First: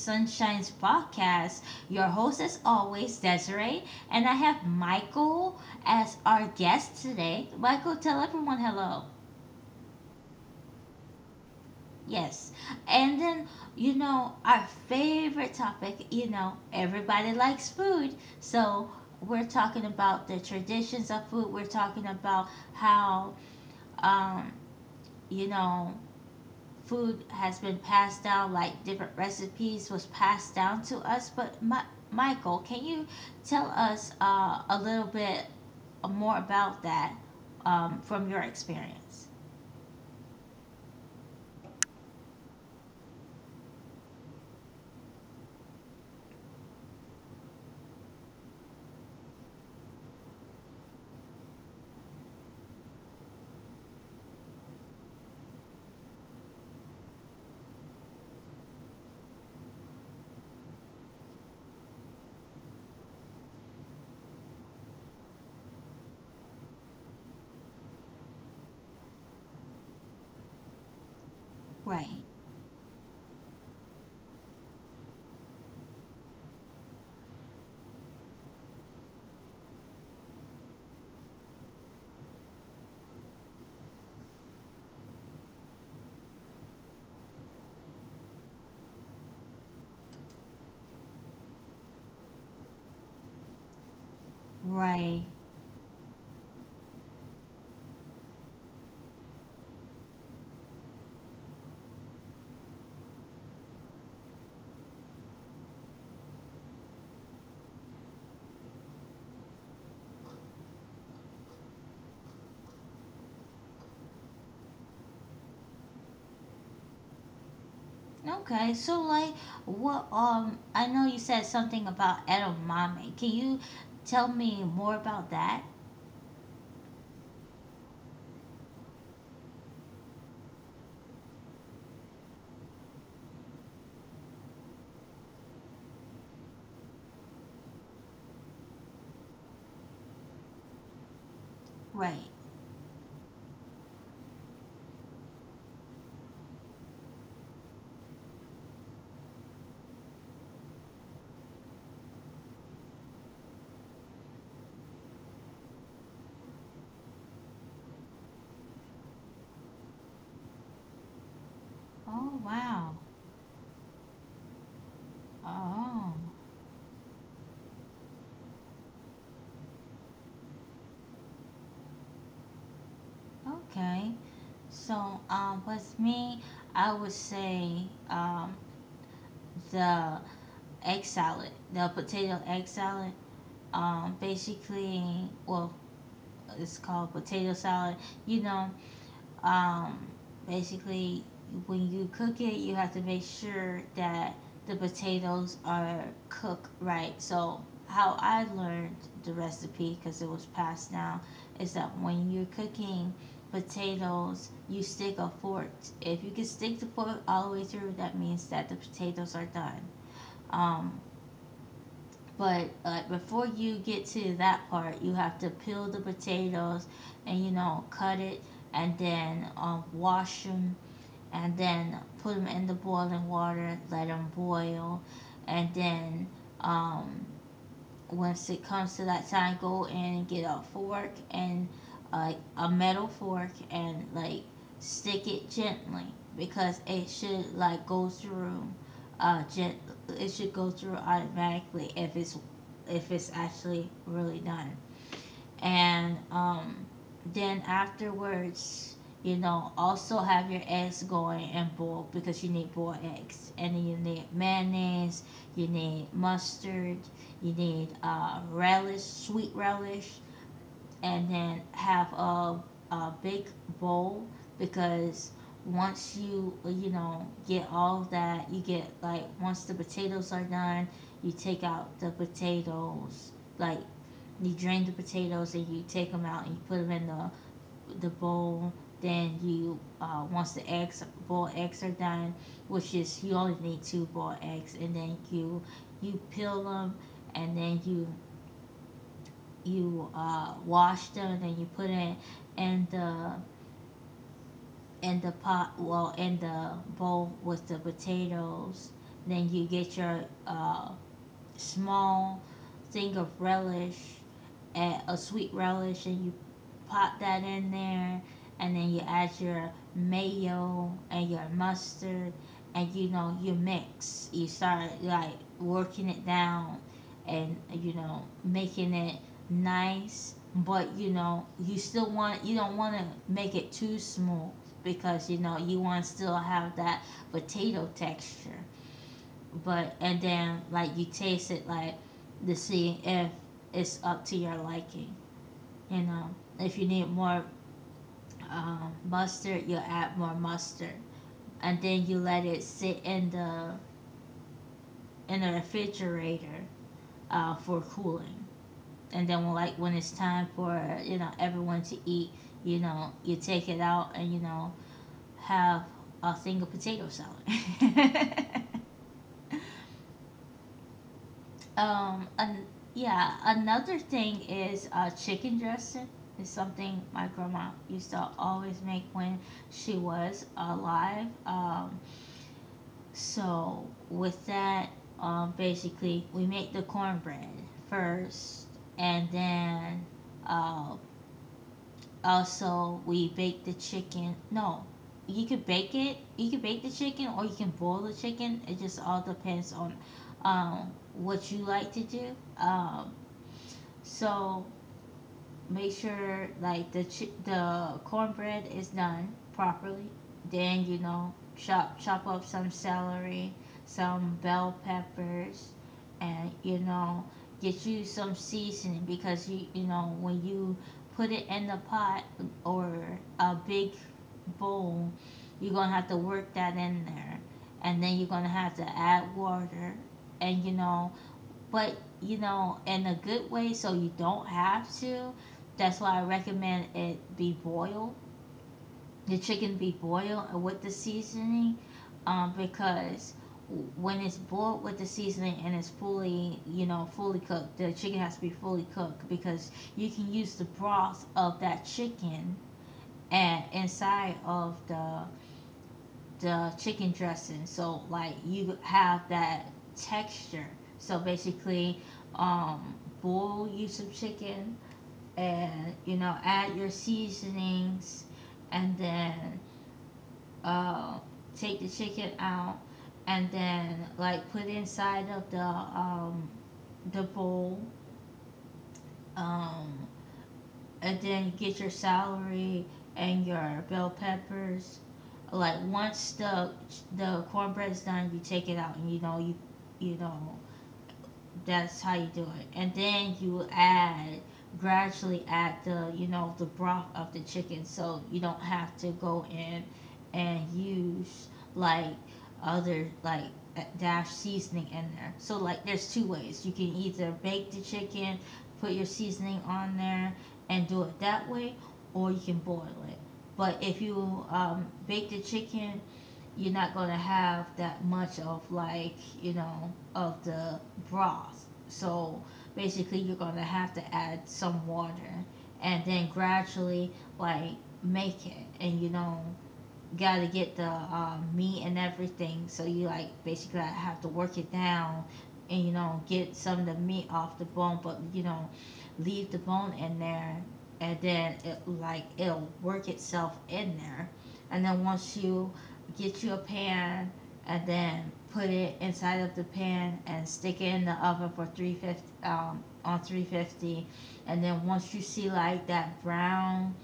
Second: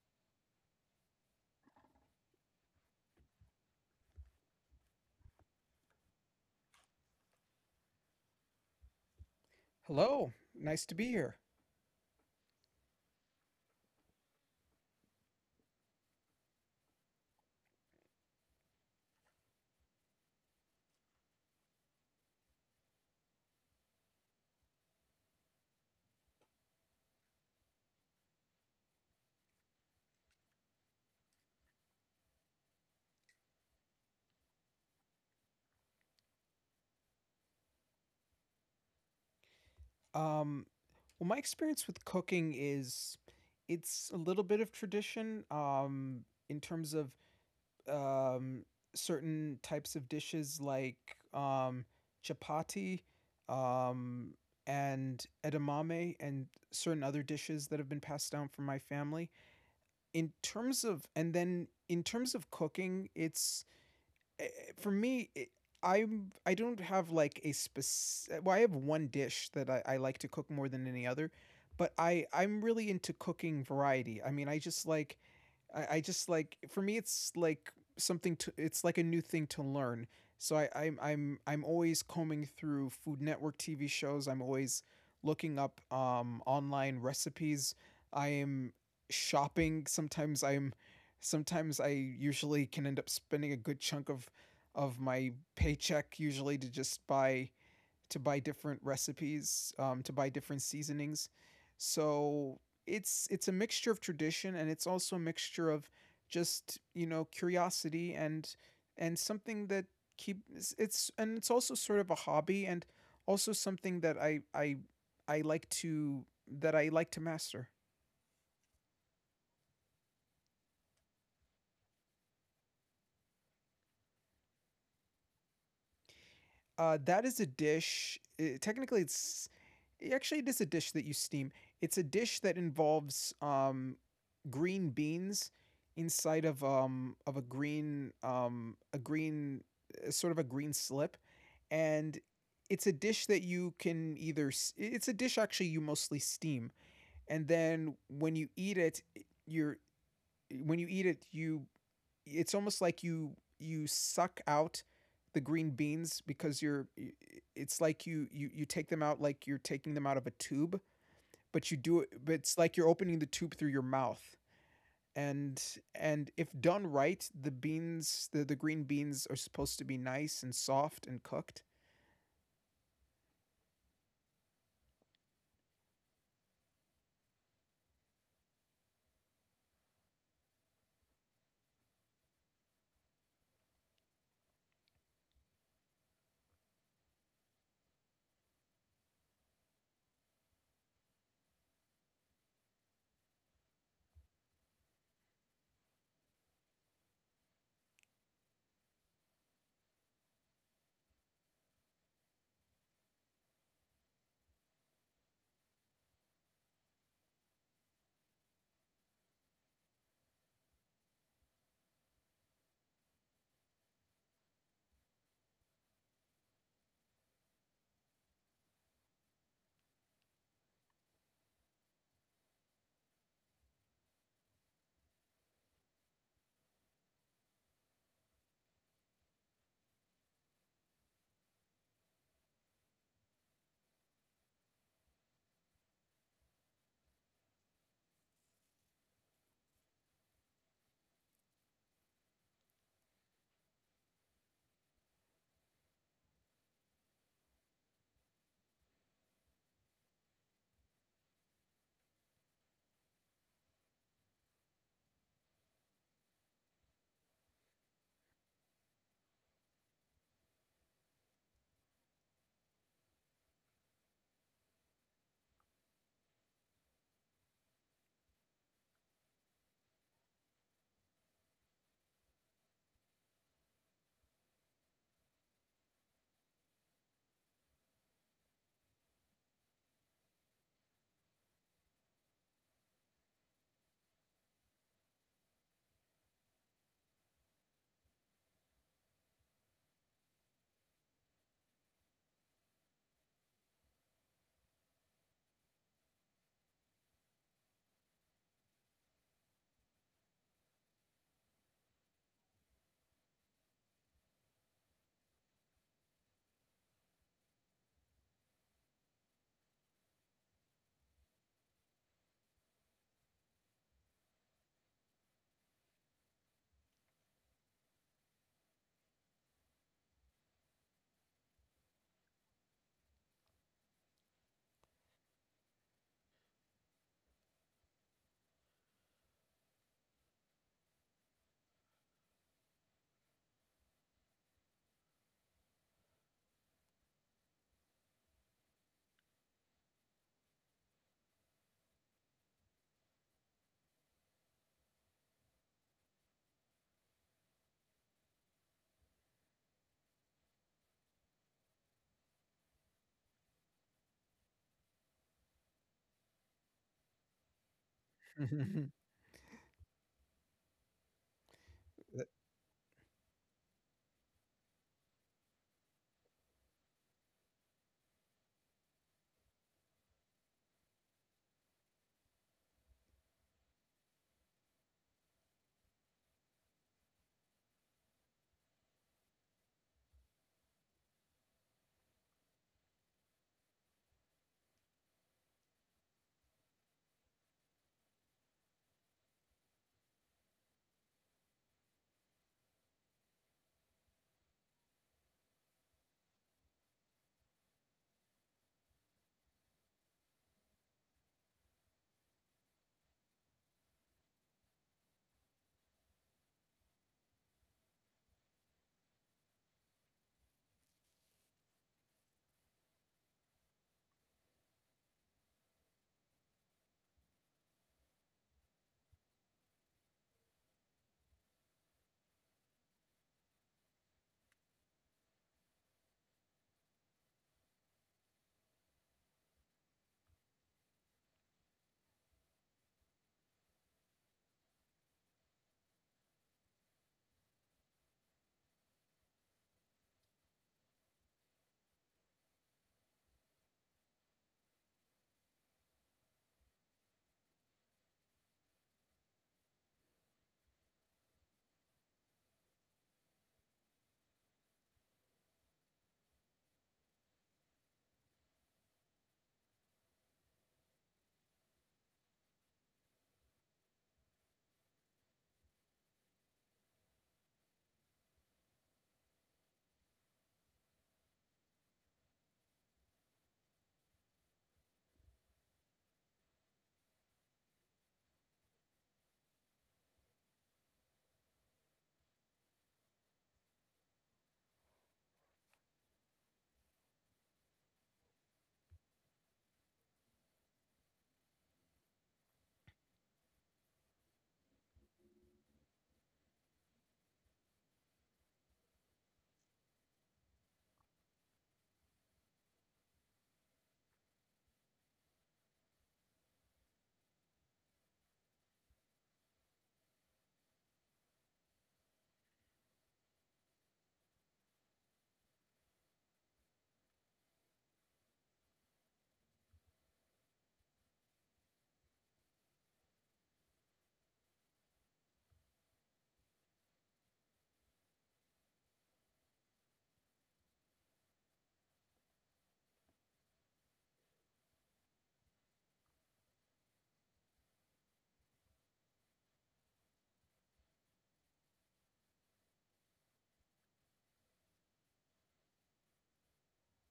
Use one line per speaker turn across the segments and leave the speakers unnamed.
Sunshine's podcast. Your host, as always, Desiree, and I have Michael as our guest today. Michael, tell everyone hello.
Hello, nice to be here.
Yes. And then, our favorite topic, everybody likes food. So we're talking about the traditions of food. We're talking about how, um, you know, food has been passed down, like different recipes was passed down to us. Michael, can you tell us a little bit more about that, from your experience?
Um, well, my experience with cooking is it's a little bit of tradition in terms of um, certain types of dishes like um, chapati, um, and edamame and certain other dishes that have been passed down from my family. In terms of cooking, it's, for me, I don't have like a specific. Well, I have one dish that I like to cook more than any other, but I
Right,
I'm really into cooking variety. I mean, I just like, for me it's like something to it's like a new thing to learn. So I'm always combing through Food Network TV shows. I'm always looking up online recipes. I am shopping. Sometimes I usually can end up spending a good chunk of
right.
my paycheck, usually to just buy to buy different recipes, to buy different seasonings. So it's a mixture of tradition, and it's also a mixture of just, you know, curiosity, and something that keep it's and it's also sort of a hobby, and also something that I like to that I like to master.
Okay, so like what I know you said something about edamame. Can you tell me more about that?
That is a dish. Technically, it is a dish that you steam. It's a dish that involves green beans inside of of a green, sort of a green slip, and
Right.
it's a dish that you can either it's a dish, actually, you mostly steam, and then when you eat it, you're when you eat it, you it's almost like you suck out the green beans, because you're, it's like you take them out like you're taking them out of a tube, but you do it, but
Oh
it's like you're
wow.
opening the tube through your mouth, and
Oh,
and if done right, the green beans are supposed to be nice and soft and cooked.
okay. So, um, with me, I would say, um the egg salad, the potato egg salad. Basically, well, it's called potato salad. You know, um, basically, when you cook it, you have to make sure that the potatoes are cooked right. So, how I learned the recipe, because it was passed down, is that when you're cooking potatoes, you stick a fork. If you can stick the fork all the way through, that means that the potatoes are done. Um, But like before you get to that part, you have to peel the potatoes and you know cut it, and then, wash them, and then put them in the boiling water, let them boil, and then, um, once it comes to that time, go and get a fork and, a metal fork, and like stick it gently because it should like go through, uh gent- it should go through automatically if it's, if it's actually really done. And, then afterwards, you know, also have your eggs going in boil because you need boiled eggs, and then you need mayonnaise, you need mustard, you need, relish, sweet relish, and then have a big bowl because once you you know get all that, you get like once the potatoes are done, you take out the potatoes, like you drain the potatoes and you take them out and you put them in the bowl. Then you, once the eggs boiled eggs are done, which is you only need two boiled eggs, and then you peel them, and then you, wash them, and then you put it in the, in the pot, well in the bowl with the potatoes. Then you get your, small thing of relish, a sweet relish, and you pop that in there, and then you add your mayo and your mustard, and you know you mix. You start like working it down, and you know making it nice. But you know you still want, you don't want to make it too smooth because you know you want to still have that potato texture. But and then like you taste it like to see if it's up to your liking. You know if you need more, mustard, you'll add more mustard, and then you let it sit in the, in the refrigerator, for cooling. And then when, like when it's time for you know everyone to eat, you know you take it out and you know have a single potato salad.
that
And yeah, another thing is, chicken dressing. It's something my grandma used to always make when she was alive. So with that, basically we make the cornbread first, and then, uh, also we bake the chicken. No, you could bake it. You could bake the chicken, or you can boil the chicken. It just all depends on, what you like to do. So make sure like the cornbread is done properly. Then you know chop up some celery, some bell peppers, and you know get you some seasoning because you know when you put it in the pot or a big bowl, you're gonna have to work that in there, and then you're gonna have to add water, and you know, but you know, in a good way, so you don't have to. That's why I recommend it be boiled. The chicken be boiled with the seasoning, because when it's boiled with the seasoning and it's fully, you know, fully cooked, the chicken has to be fully cooked because you can use the broth of that chicken and inside of the chicken dressing, so like you have that texture. So basically, um, boil you some chicken, and you know add your seasonings, and then, uh take the chicken out, and then like put inside of the, um, the bowl, um, and then get your celery and your bell peppers. Like once the cornbread's done, you take it out and you know you, you know, that's how you do it. And then you add, gradually add the, you know, the broth of the chicken so you don't have to go in and use like other like, dash seasoning in there. So like there's two ways. You can either bake the chicken, put your seasoning on there and do it that way, or you can boil it. But if you, bake the chicken, you're not gonna have that much of like, you know, of the broth. So basically, you're gonna have to add some water, and then gradually like make it, and you know gotta get the, meat and everything. So you like basically like have to work it down, and you know get some of the meat off the bone, but you know leave the bone in there, and then it like it'll work itself in there, and then once you get you a pan, and then put it inside of the pan and stick it in the oven for 350, um, on 350 and then once you see like that brown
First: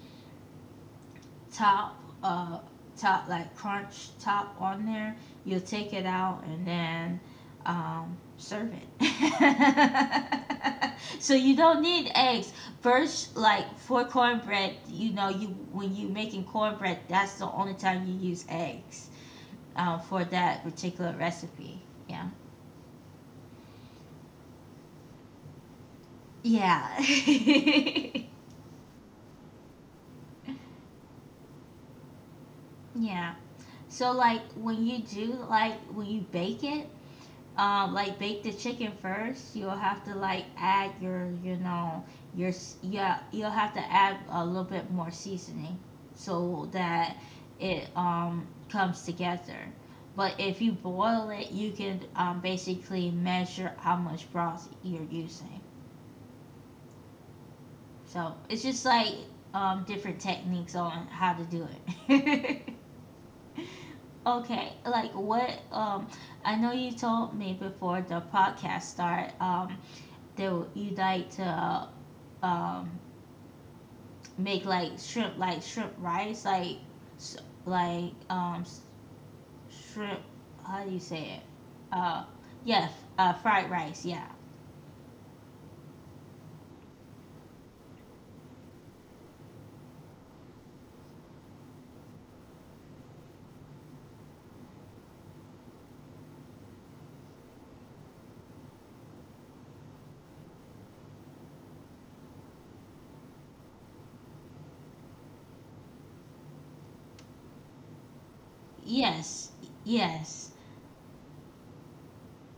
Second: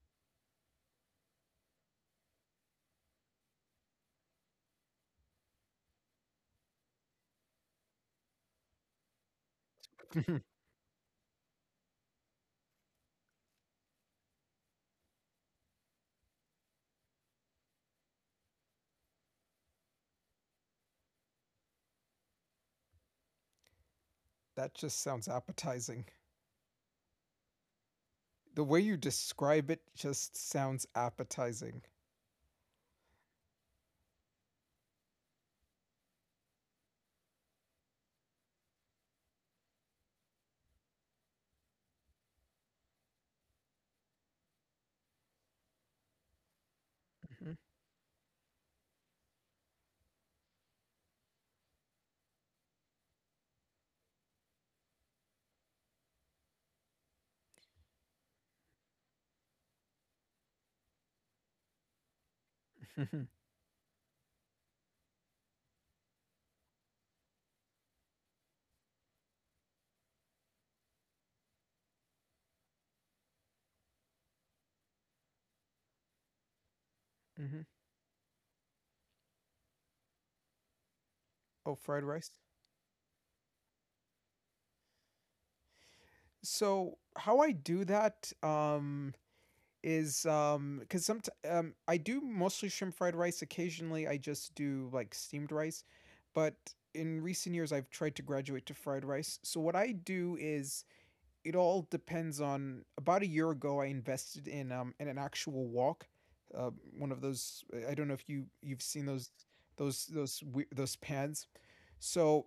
top, top, like crunch top on there, you'll take it out and then, serve it. So you don't need eggs first, like for cornbread you know you, when you making cornbread that's the only time you use eggs, for that particular recipe. Yeah.
that just sounds appetizing.
Yeah.
The way you describe it just sounds appetizing.
Yeah. So like when you do, like when you bake it, um, like bake the chicken first, you'll have to like add your, you know your yeah, you'll have to add a little bit more seasoning so that
Hmm.
it, um, comes together. But if you boil it, you can, um, basically measure how much broth you're using. So it's just like, um, different techniques on how to do it. Okay, like what, I know you told me before the podcast start, um, they would you like to, um, make like shrimp, like shrimp rice, like s-
Hmm.
like, shrimp, how do you say it?
Oh, fried
Uh,
rice.
yeah, fried rice. Yeah.
So how I do that, is, because some I do mostly shrimp fried rice. Occasionally, I just do like steamed rice, but in recent years, I've tried to graduate to fried rice. So what I do is, it all depends on. About a year ago, I invested in, in an actual wok, uh, one of those. I don't know if you've seen those,
Yes, yes.
those pans. So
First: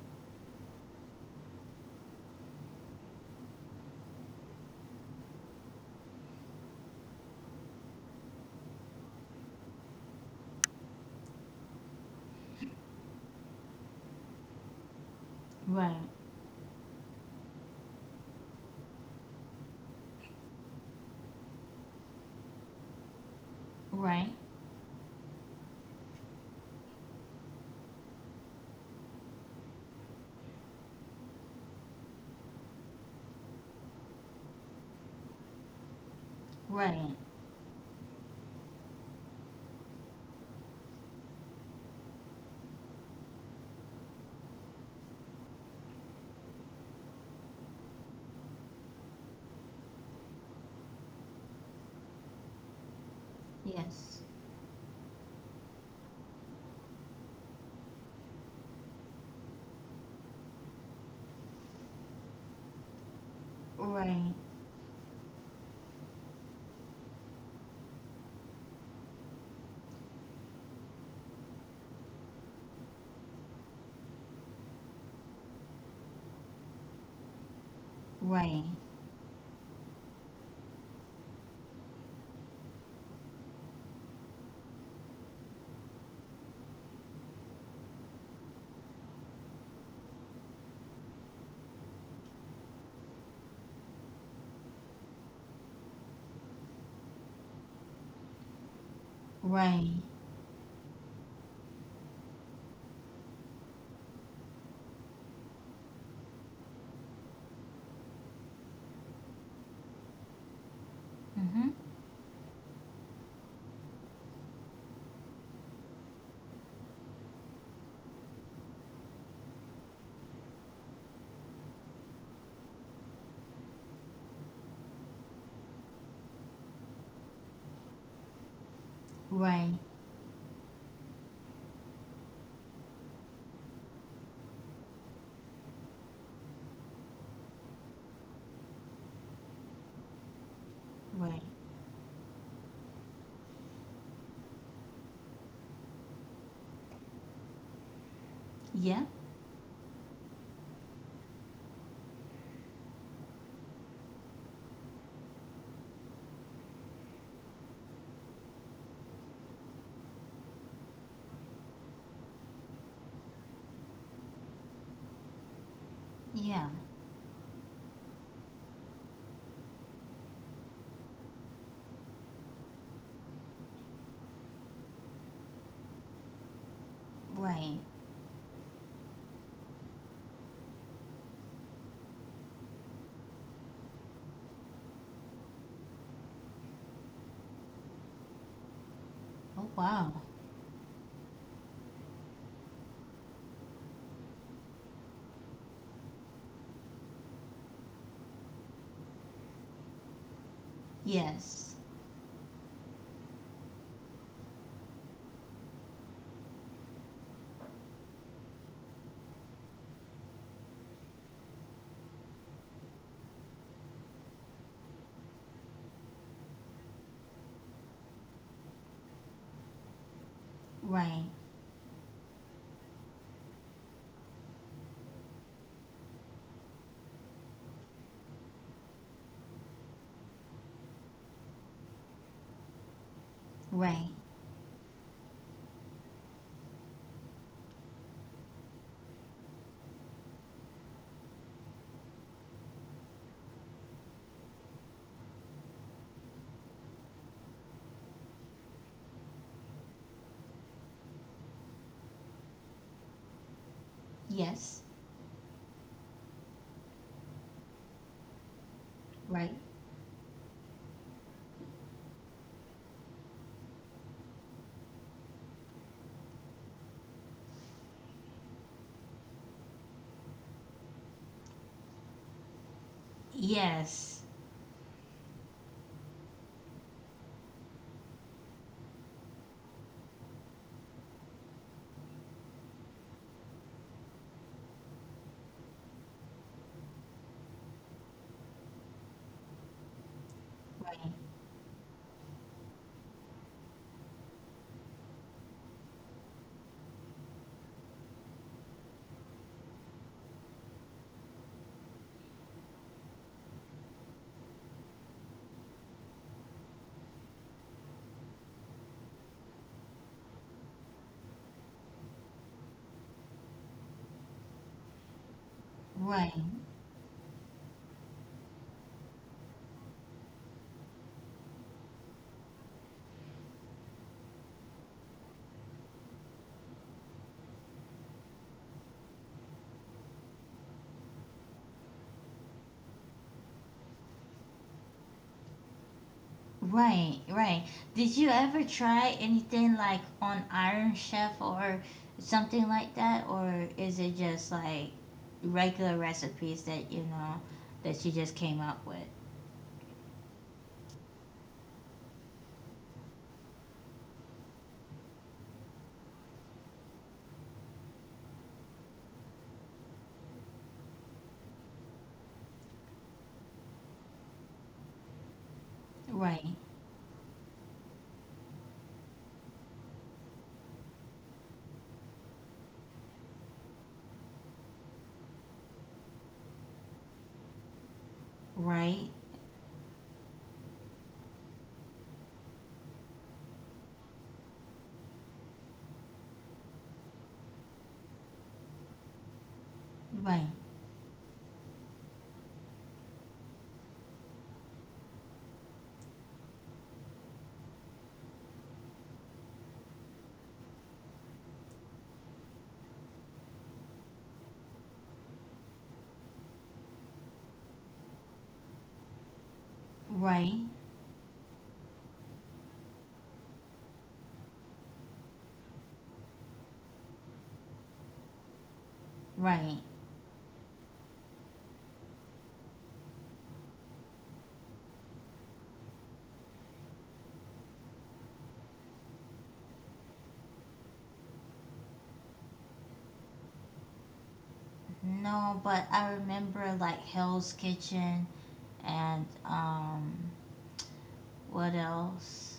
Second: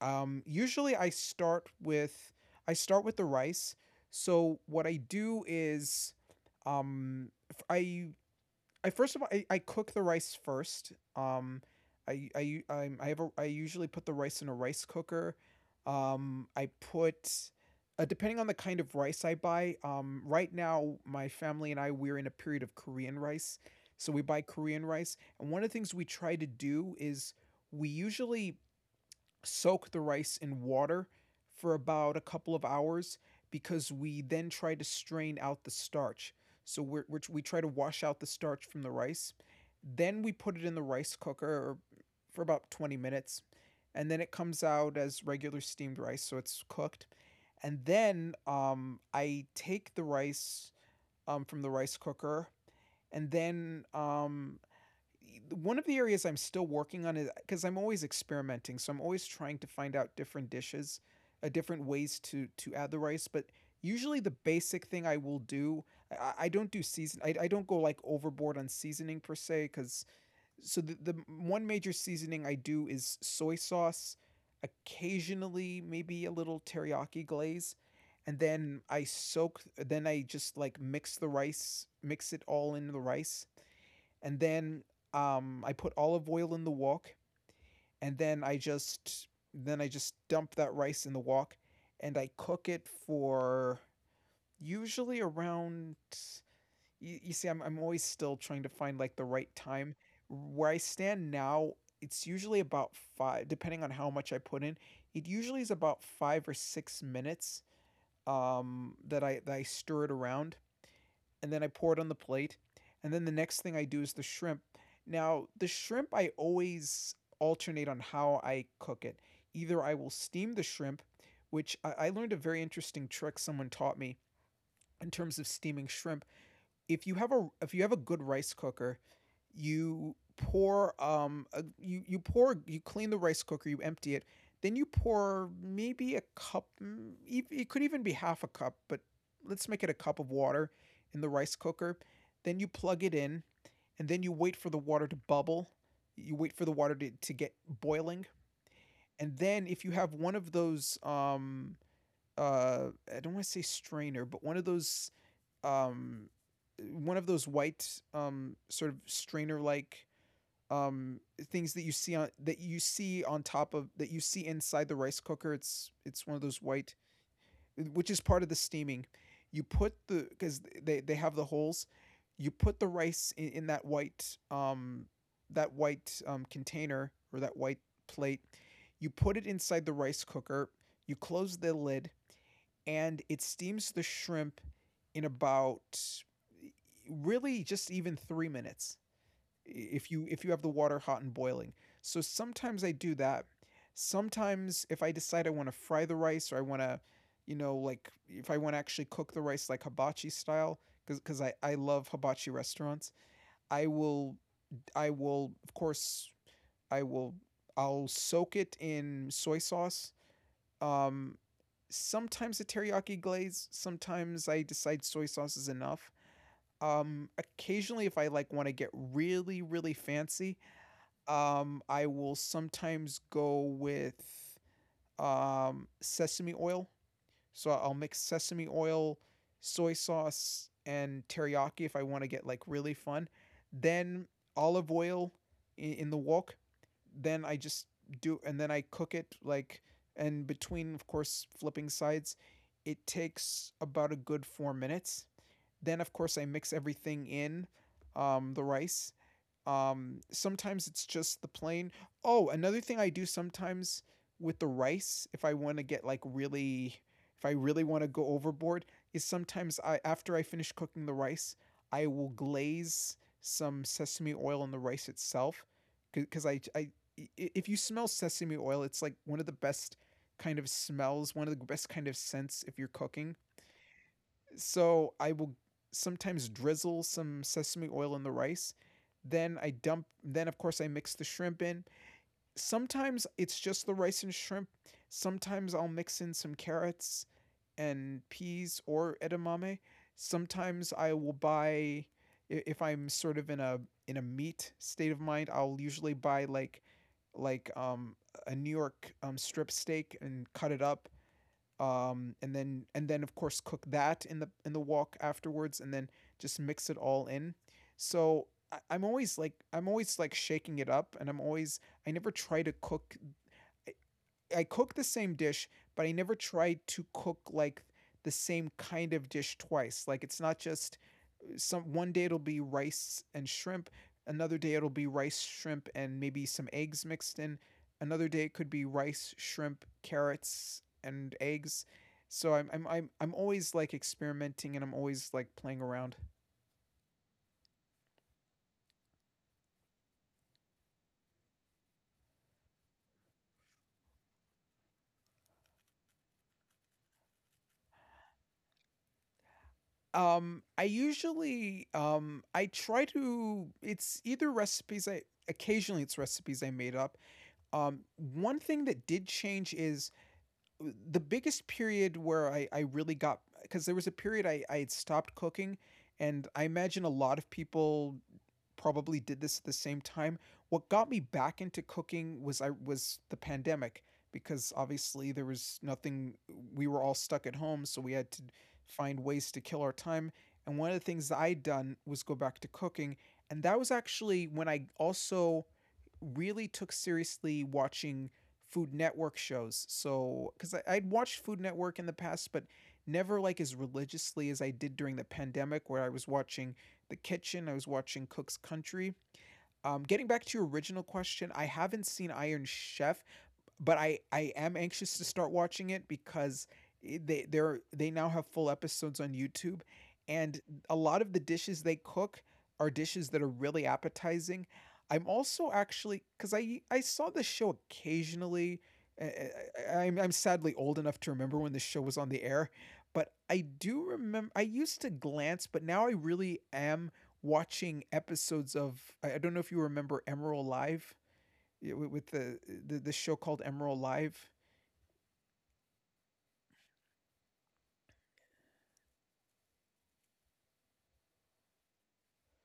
usually I start with the rice. So what I do is, um f- I I cook the rice first. I have a, I usually put the rice in a rice cooker.
Right,
Um, I put, depending on the kind of rice I buy, um, right now my family and I, we're in a period of Korean rice. So we
right,
buy Korean rice, and one of the things we try to do is, we usually soak the rice in water for about a couple of hours, because we then try to strain out the starch. So
right.
we try to wash out the starch from the rice. Then we put it in the rice cooker for about 20 minutes. And then it comes out as regular steamed rice, so it's cooked. And then, I take the rice, from the rice cooker, and then
Yes.
one of the areas I'm still working on is, because I'm always experimenting, so I'm always trying to find out different dishes, different ways to add the rice. But usually, the
Right.
basic thing I will do, I don't do season, I don't go like overboard on seasoning per se, because so the one major seasoning I do is soy sauce, occasionally maybe a little teriyaki glaze, and
Right.
then I soak. then I just like mix the rice, mix it all in the rice, and then, I put olive oil in the wok, and then I just dump that rice in the wok, and I cook it for usually around. You see, I'm always still trying to find like the right time
Right.
where I stand now. It's usually about five, depending on how much I put in. It usually is about five or six minutes, that I stir it around, and then I
Mm-hmm.
pour it on the plate. And then the next thing I do is the shrimp. Now, the shrimp I always alternate on how I cook it. Either I will steam the shrimp, which I learned a very interesting trick someone taught me, in terms of steaming shrimp. If you have a, if you have a good rice cooker,
Right.
you pour you pour, you clean the rice cooker, you empty it, then you pour maybe a cup. It could even be half a cup, but let's make it a cup of water in the
Right.
rice cooker. Then you plug it in, and then you wait for the water to bubble. You wait for the water to get boiling,
Yeah,
and then if you have one of those I don't want to say strainer, but one of those, um, one of those white, sort of strainer like, um, things that you see on that you see on top of that you see inside the rice cooker. It's one of those
yeah.
white, which is part of the steaming. You put the, because they have the holes. You put the rice in that white, that white, container or that white
Right.
plate. You put it inside the rice cooker. You close the lid, and it steams the shrimp in about really just even three minutes,
Oh
if
wow.
you, if you have the water hot and boiling. So sometimes I do that. Sometimes if I decide I want to fry the rice, or I want to, you know, like if I want to actually cook the rice like hibachi style, because I
Yes.
love hibachi restaurants, I will I will of course I will I'll soak it in soy sauce, um, sometimes a teriyaki glaze. Sometimes I decide soy sauce is enough. Occasionally, if I like want to get really, really fancy,
Right,
I will sometimes go with, sesame oil. So I'll mix sesame oil, soy sauce, and teriyaki if I want to get like really fun.
right.
Then olive oil in the wok. Then I just do, and then I cook it like, and between, of course, flipping sides, it takes about a good four minutes. Then, of course, I mix everything in, the rice, sometimes it's just the plain. Oh, another thing I do sometimes with the
Yes.
rice, if I want to get like really, if I really want to go overboard, is
Right.
sometimes I, after I finish cooking the rice, I will glaze some sesame oil in the rice itself, because, i- if you smell sesame oil, it's like one of the best kind of smells, one of the best kind of scents if you're cooking.
Yes.
So I will sometimes drizzle some sesame oil in the rice. Then of course I mix the shrimp in. Sometimes it's just the rice and shrimp. Sometimes I'll mix in some carrots and peas or edamame. Sometimes I
Right,
will buy, if I'm sort of in a, in a meat state of mind, I'll usually buy like, like um a New York, strip steak, and cut it up, and then of course cook that in the, in the wok afterwards, and then just mix it all in. So, I'm always like shaking it up, and I'm always, I never try to cook. I, I cook the same dish, but I never
right,
try to cook like the same kind of dish twice. Like it's not just some one day it'll be rice and shrimp. Another day it'll be rice, shrimp, and maybe some eggs mixed in. Another day it could be rice, shrimp, carrots, and eggs. So I'm always like experimenting, and I'm always like playing around.
right. Right. Did you ever try anything like on Iron Chef or something like that? Or is it just like regular recipes that you know that you just came up with?
I usually, I try to, it's either recipes I occasionally it's recipes I made up. Um, one thing that did change is the biggest period where I really got, because there was a period I had stopped cooking, and
Right,
I imagine a lot of people probably did this at the same time. What got me back into cooking was I was the pandemic, because obviously there was nothing, we were all stuck at home, so we had to find
right,
ways to kill our time. And one of the things that I'd done was go back to cooking, and that was actually when I also really took seriously watching Food Network shows.
right,
Because I'd watched Food Network in the past, but never like as religiously as I did during the pandemic, where I was watching The Kitchen, I was watching Cook's Country. Getting back to your original question, I haven't seen Iron Chef, but I am anxious to start watching it because they now have full episodes on YouTube, and
right,
a lot of the dishes they cook are dishes that are really appetizing. I'm also, actually, because I saw this show occasionally. uh,
right.
I'm sadly old enough to remember when this show was on the air, but I do remember I used to glance, but now I really am watching episodes of, I don't know if you remember Emerald Live, yeah, with the show called Emerald Live.
No, but I remember like Hell's Kitchen and, what else?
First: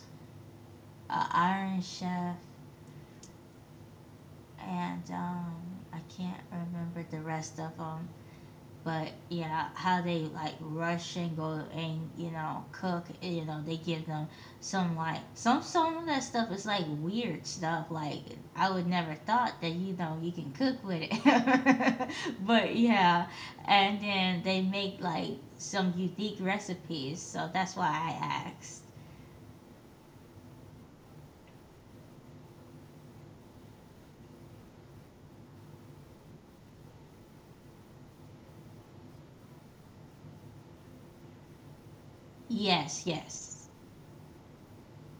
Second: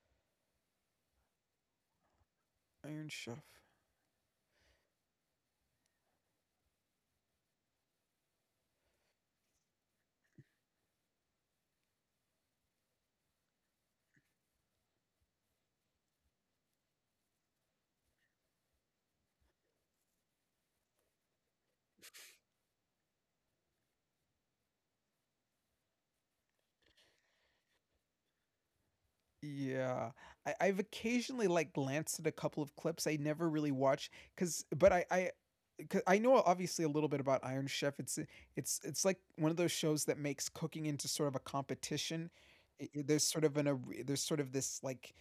Iron Chef,
Iron Chef.
and, I can't remember the rest of them. But yeah, how they like rush and go and you know cook. You know they give them some like, some of that stuff is like weird stuff. Like I would never thought that you know you can cook with it. But yeah, and then they make like some unique recipes. So that's why I asked.
Yeah, I've occasionally like glanced at a couple of clips. I never really watch because, but I. 'Cause I know obviously a little bit about Iron Chef. It's like one of those shows that makes cooking into sort of a competition. I- I-
Yes,
there's sort of an
yes.
ar- there's sort of this like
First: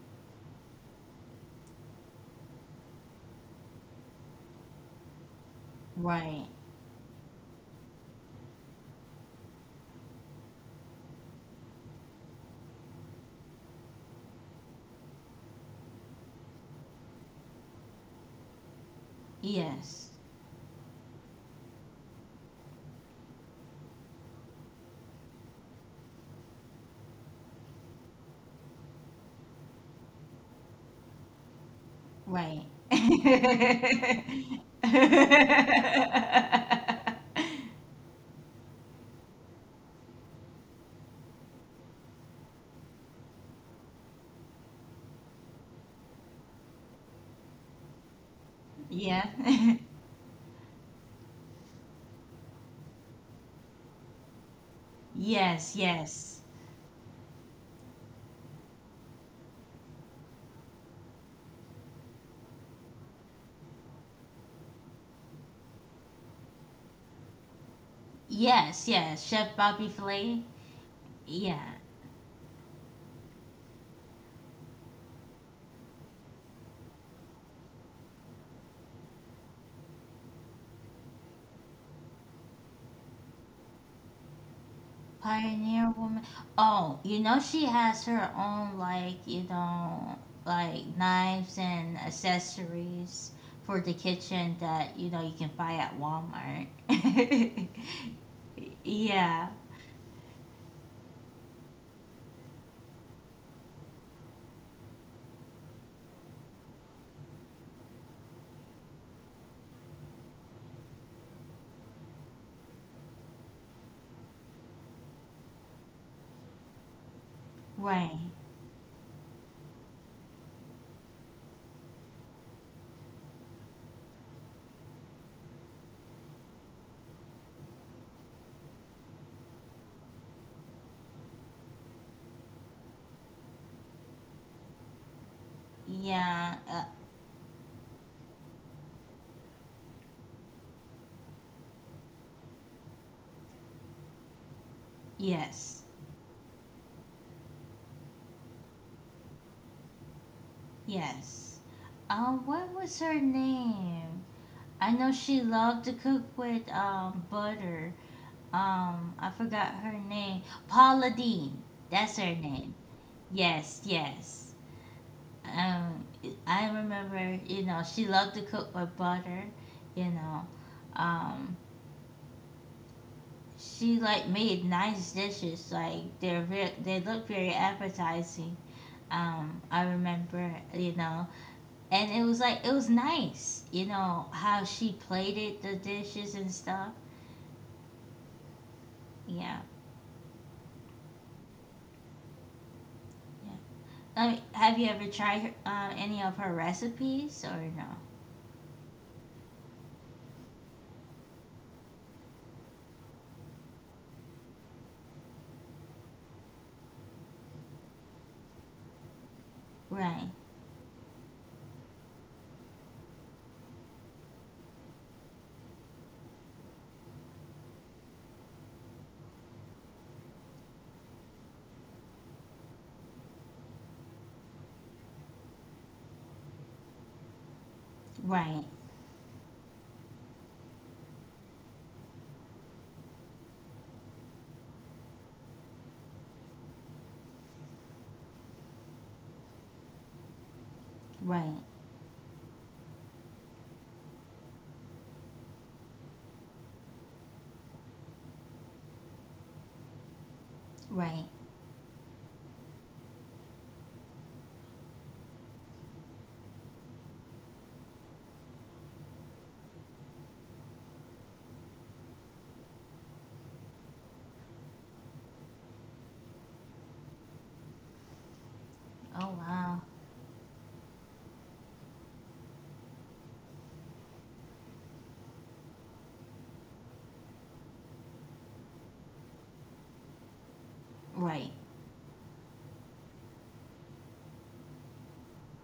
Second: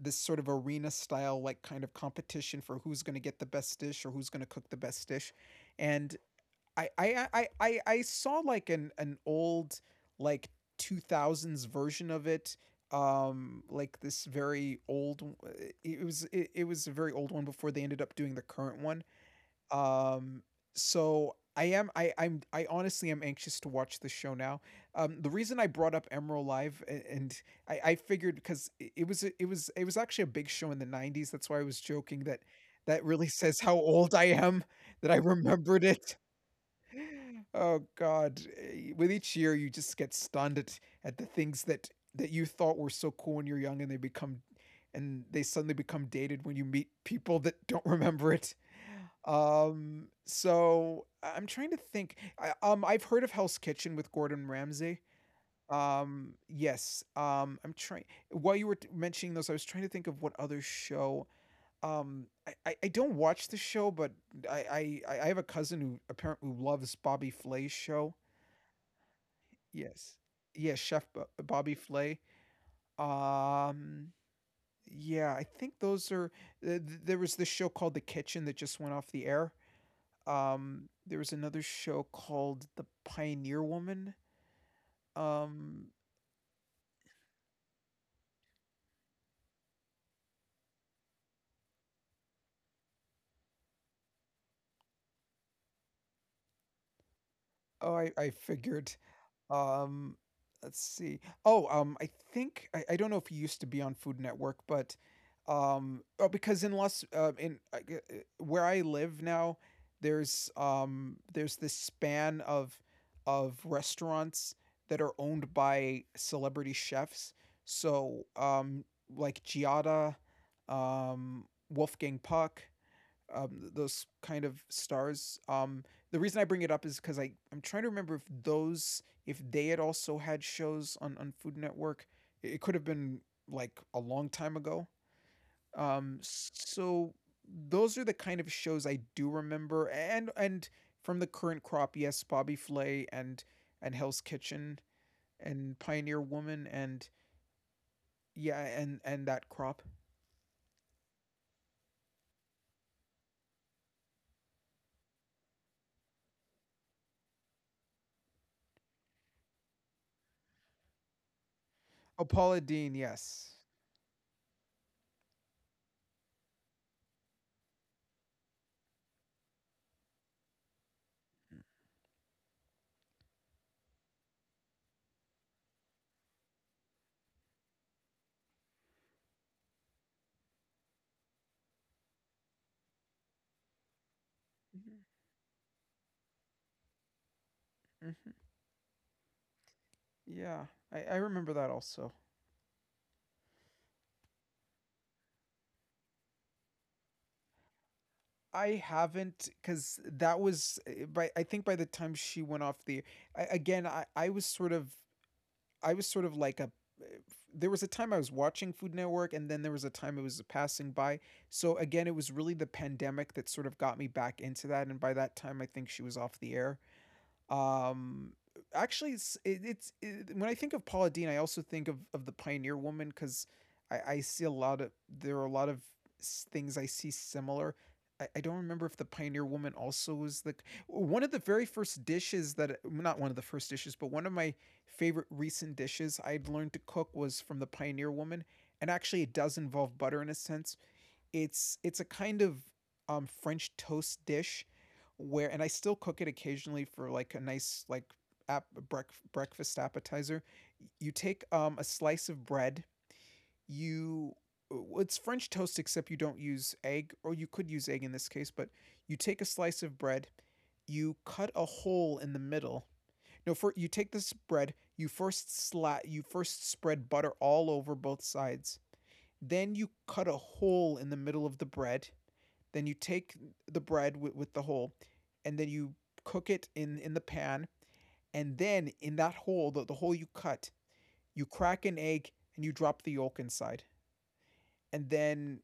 this sort of arena style, like, kind of competition for who's going to get the best dish or who's going to cook the best dish, and
Right.
I saw like an old, like, 2000s version of it, um, like this very old, it was a very old one before they ended up doing the current one.
Yes.
Um, so I am, I I honestly am anxious to watch the show now. Um, the reason I brought up Emerald Live, and I figured because it was actually a big show in the 90s. That's why I was joking that
Right.
that really says how old I am, that I remembered it. Oh god, eh, with each year you just get stunned at the things that that you thought were so cool when you're young, and they suddenly become dated when you meet people that don't remember it.
Yeah.
So I'm trying to think. I've heard of Hell's Kitchen with Gordon Ramsay.
Yes,
Um,
yes.
yes, um, I'm trying, while you were mentioning those, I was trying to think of what other show, um, I don't watch the show, but I have a cousin who apparently loves Bobby Flay's show.
Yes, yes. Chef Bobby
Yes,
Flay.
yes, Chef Bobby
Yeah.
Flay. Um, yeah, I think those are. There was this show called The Kitchen that just went off the air. There was another show called The Pioneer Woman. Um,
Pioneer woman. Oh, you know she has her own like, you know, like knives and accessories for the kitchen that, you know, you can buy at Walmart.
oh, I figured.
Yeah.
Um, let's see. Oh, I think I don't know if he used to be on Food Network, but oh, because in Los, in I g- where I live now, there's this span of restaurants that are owned by celebrity chefs.
Right.
So, like Giada, um, Wolfgang Puck, um, those kind of stars. Um, the reason I bring it up is because I'm trying to remember if those, if they had also had shows on Food Network. It could have been like a long time ago. Um,
Yeah,
so those are the kind of shows I do remember, and from the current crop, yes, Bobby Flay and Hell's Kitchen and
yes.
Pioneer Woman and yeah, and that crop.
Yes. What was her name? I know she loved to cook with, um, butter. Um, I forgot her name. Paula Dean. That's
Oh,
her
Paula
name.
Dean, yes.
Yes, yes. Um, I remember, you know, she loved to cook with butter, you know. Um, she like made nice dishes, like they're they look very appetizing. Um, I remember, you know, and it was like it was nice, you know, how she plated the dishes and stuff.
Hmm.
Yeah.
Yeah, I remember that also.
Yeah. Have you ever tried, any of her recipes or no?
I haven't, because that was, by I think by the time she went off the, again, I was sort of, I was sort of like a, there was a time I was watching Food Network and then there was a time it
Right,
was passing by. So again, it was really the pandemic that sort of got me back into that, and by that time I think she was off the air. Um, actually, when I think of Paula Dean, I also think of the Pioneer Woman, because I see a lot of, there are a lot of things I see similar. I don't
right,
remember if the Pioneer Woman also was the one of the very first dishes that not one of the first dishes, but one of my favorite recent dishes I'd learned to cook was from the Pioneer Woman, and actually it does involve butter in a sense.
right,
It's a kind of, um, French toast dish where, and I still cook it occasionally for like a nice like app brec- breakfast appetizer. You
right.
take a slice of bread, you, it's French toast, except you don't use egg, or you could use egg in this case, but you take a slice of bread, you cut a hole in the middle. No, for you take this bread, you first spread butter all over both sides.
Oh
Then
wow.
you cut a hole in the middle of the bread. Then you take the bread with the hole, and then you cook it in the pan. And then in that hole, the hole you cut, you
Right,
crack an egg and you drop the yolk inside. And then,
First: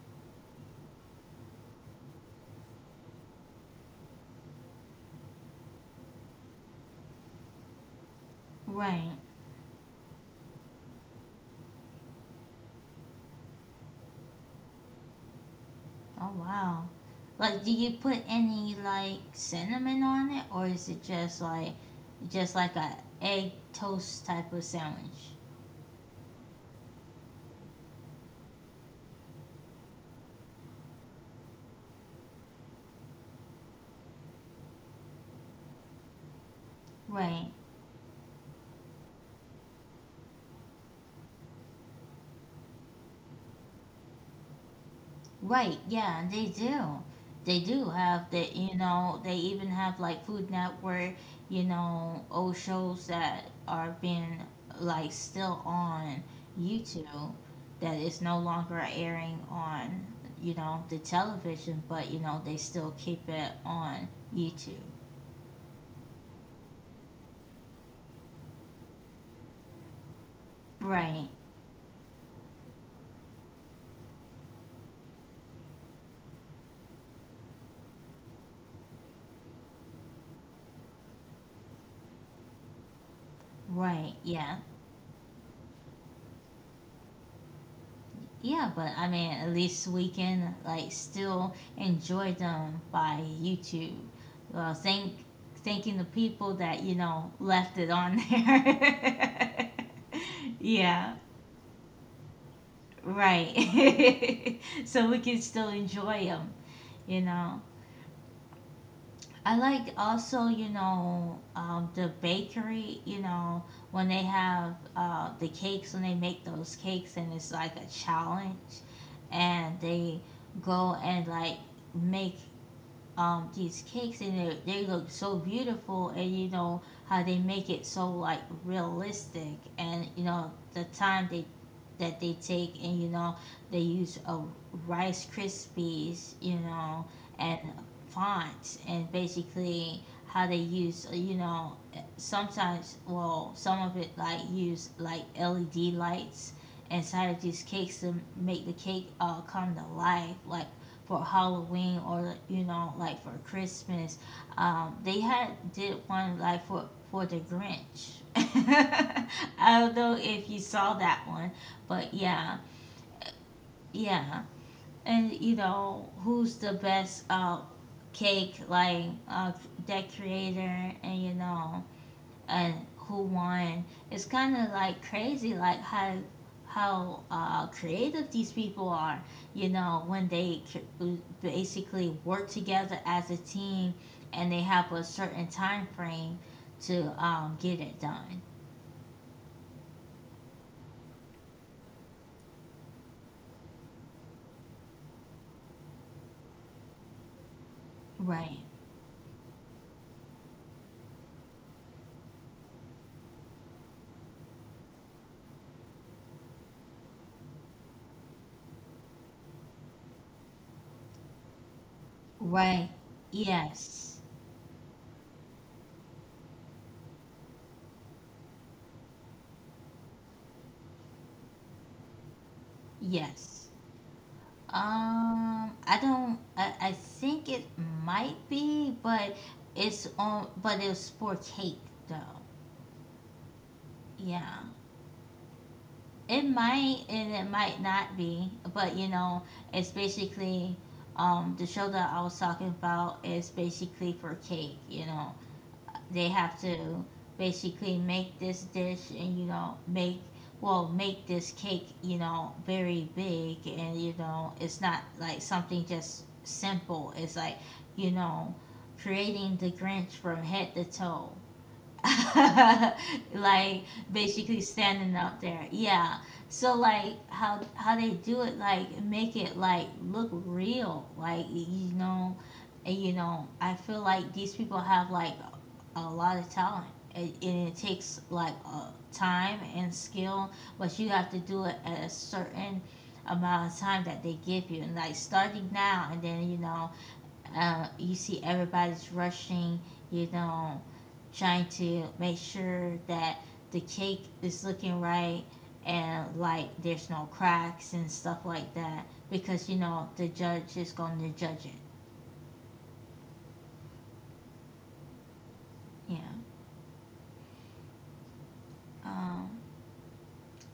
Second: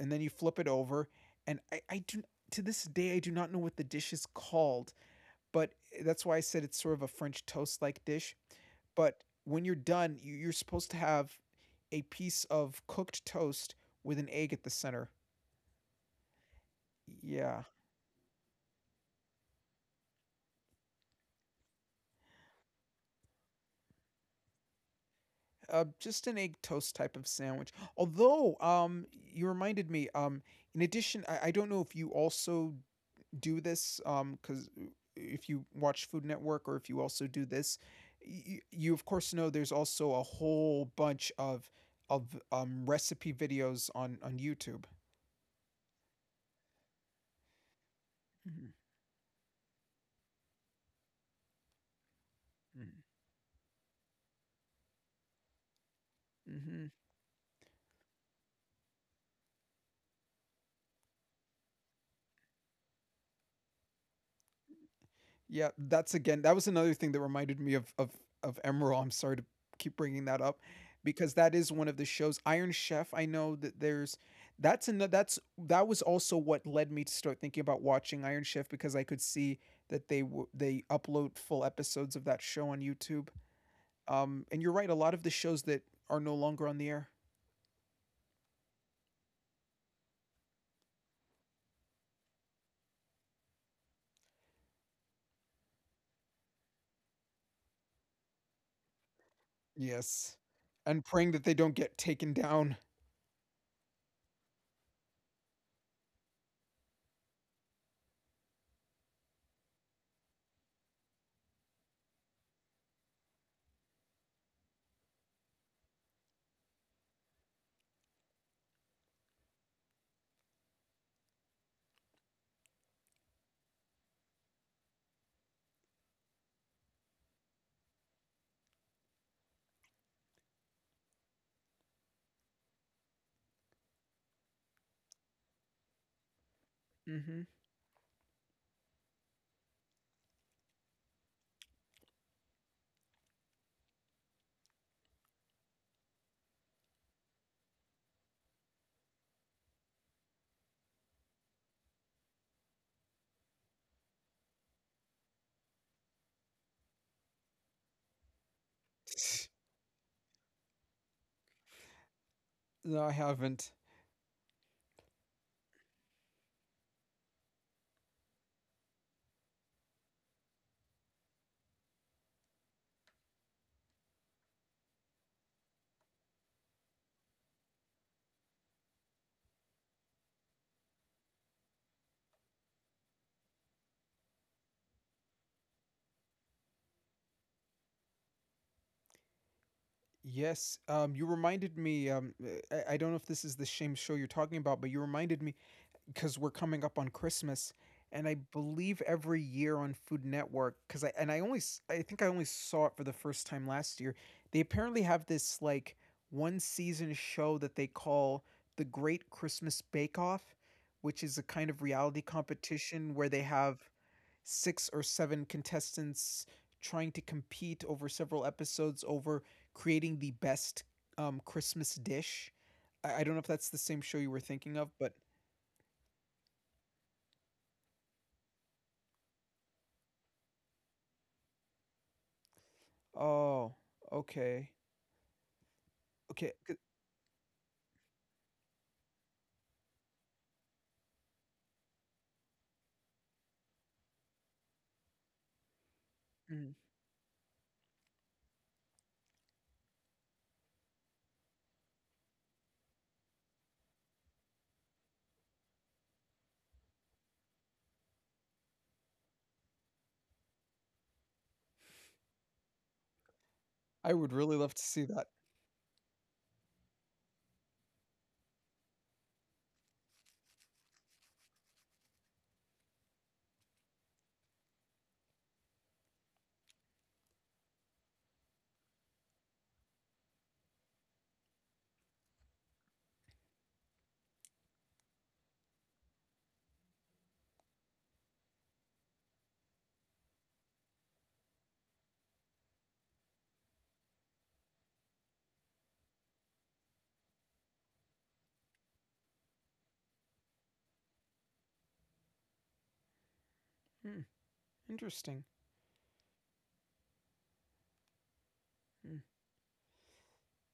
and then you flip it over. And I do, to this day I do not know what the dish is called, but that's why I said it's sort of a French toast like dish.
right.
But when you're done, you're supposed to have a piece of cooked toast with an egg at the center.
Oh wow.
Yeah.
Like, do you put any like cinnamon on it, or is it just like a egg toast type of sandwich?
Uh, just an egg toast type of sandwich. Although, you reminded me, in addition, I don't know if you also do this, because if you watch Food Network, or if you also do
Right.
this, you of course know there's also a whole bunch of recipe videos on YouTube.
Right, yeah, they do. They do have the,
Hmm.
you know, they even have like Food Network, you know, old shows that are being like still on
Hmm.
YouTube, that is no longer airing on, you know, the television, but you know, they still keep it on YouTube.
Yeah, that's again, that was another thing that reminded me of Emerald. I'm sorry to keep bringing that up,
Right,
because that is one of the shows. Iron Chef. I know that there's that's another that's that was also what led me to start thinking about watching Iron Chef, because I could see that they upload full episodes of that show on YouTube.
right, yeah.
And you're right. A lot of the shows that are no longer on the air.
Yeah, but I mean, at least we can like still enjoy them by YouTube. Well, thanking the people that you know left it on there.
Yes, and
Yeah,
praying that they don't get taken down.
right. So we can still enjoy them, you know. I like also, the bakery, when they have the cakes, when they make those cakes and it's like a challenge and they go and like make these cakes and they look so beautiful and you know how they make it so like realistic and you know the time they that they take and you know they use a rice krispies you know
Hmm.
and fonts and basically how they use you know sometimes well some of it like use like led lights inside of these cakes to make the cake come to life like for halloween or you know like for christmas. They had did one like for the grinch. I don't know if you saw that one, but yeah,
No, I haven't.
yeah. And you know, who's the best cake like that creator and you know and who won. It's kinda like crazy like how creative these people are, you know, when they basically work together as a team and they have a certain time frame to get it done.
Yes, you reminded me. I don't know if this is the same show you're talking about, but you reminded me because we're coming up on Christmas, and I
Right.
believe every year on Food Network, because I and I only I think I only saw it for the first time last year. They apparently have this like one season show that they call the Great Christmas Bake Off, which is a kind of reality
Right.
competition where they have
Yes.
six or seven contestants trying to compete over several episodes over creating the best, Christmas dish. I don't know if that's
Yes.
the same show you were thinking of, but
I don't. I think it might be, but it's on. But it's for cake, though.
oh,
Yeah,
okay,
it
okay.
might and it might not be. But you know, it's basically the show that I was talking about is basically for cake. You know, they have
Mm.
to basically make this dish and you know make well make this cake you know very big and you know it's not like something just simple it's like you know creating the grinch from head to toe. Like
I would really
basically
love to see
standing
that.
up there yeah so like how they do it like make it like look real like you know and you know I feel like these people have like a lot of talent. It, and it takes like time and skill, but you have to do it at a certain amount of time that they give you. And like starting now, and then you know, you see everybody's rushing, you know, trying to make sure that the cake is looking right and like there's no cracks and stuff like that because you know the judge is going to judge it.
Hmm, interesting.
Yeah.
Hmm.
Um,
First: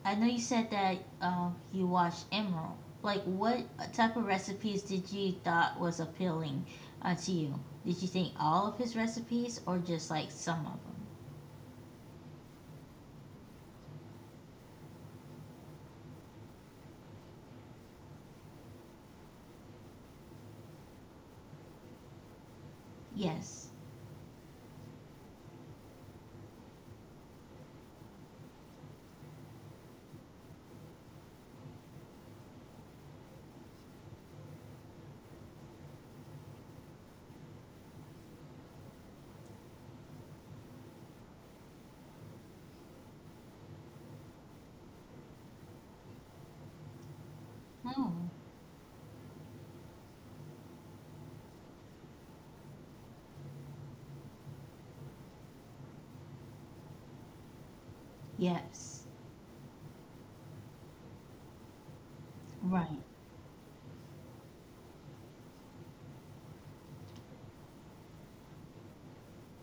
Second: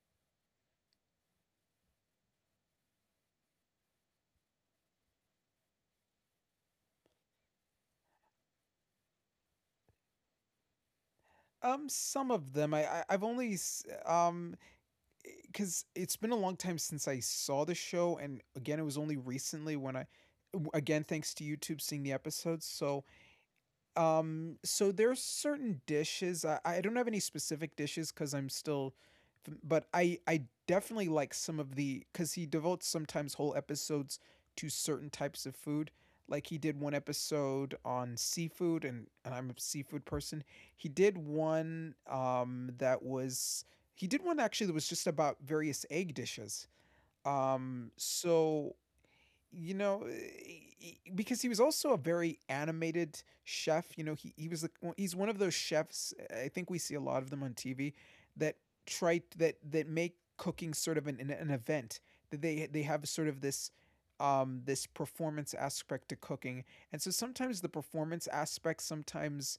I know you said that you watched Emerald. Like, what type of recipes did you thought was appealing to you? Did you think all of his recipes or just like some of them?
Some of them, I've only because it's been a long time since I saw the show, and again, it was only recently when again, thanks to YouTube, seeing the episodes. So,
Yes.
um, so there's certain dishes. I don't have any specific dishes because I'm still, but I definitely like some of the, because he devotes sometimes whole episodes to certain types of food. Like he did one episode on seafood, and I'm a seafood person. He did one actually that was just about various egg dishes.
Oh.
So you know, because he was also a very animated chef. You know, he was the, well, he's one of those chefs. I think we see a lot of them on TV that
Yes.
try that that make cooking sort of an event. That they
Right.
have sort of this, um, this performance aspect to cooking, and so sometimes the performance aspect sometimes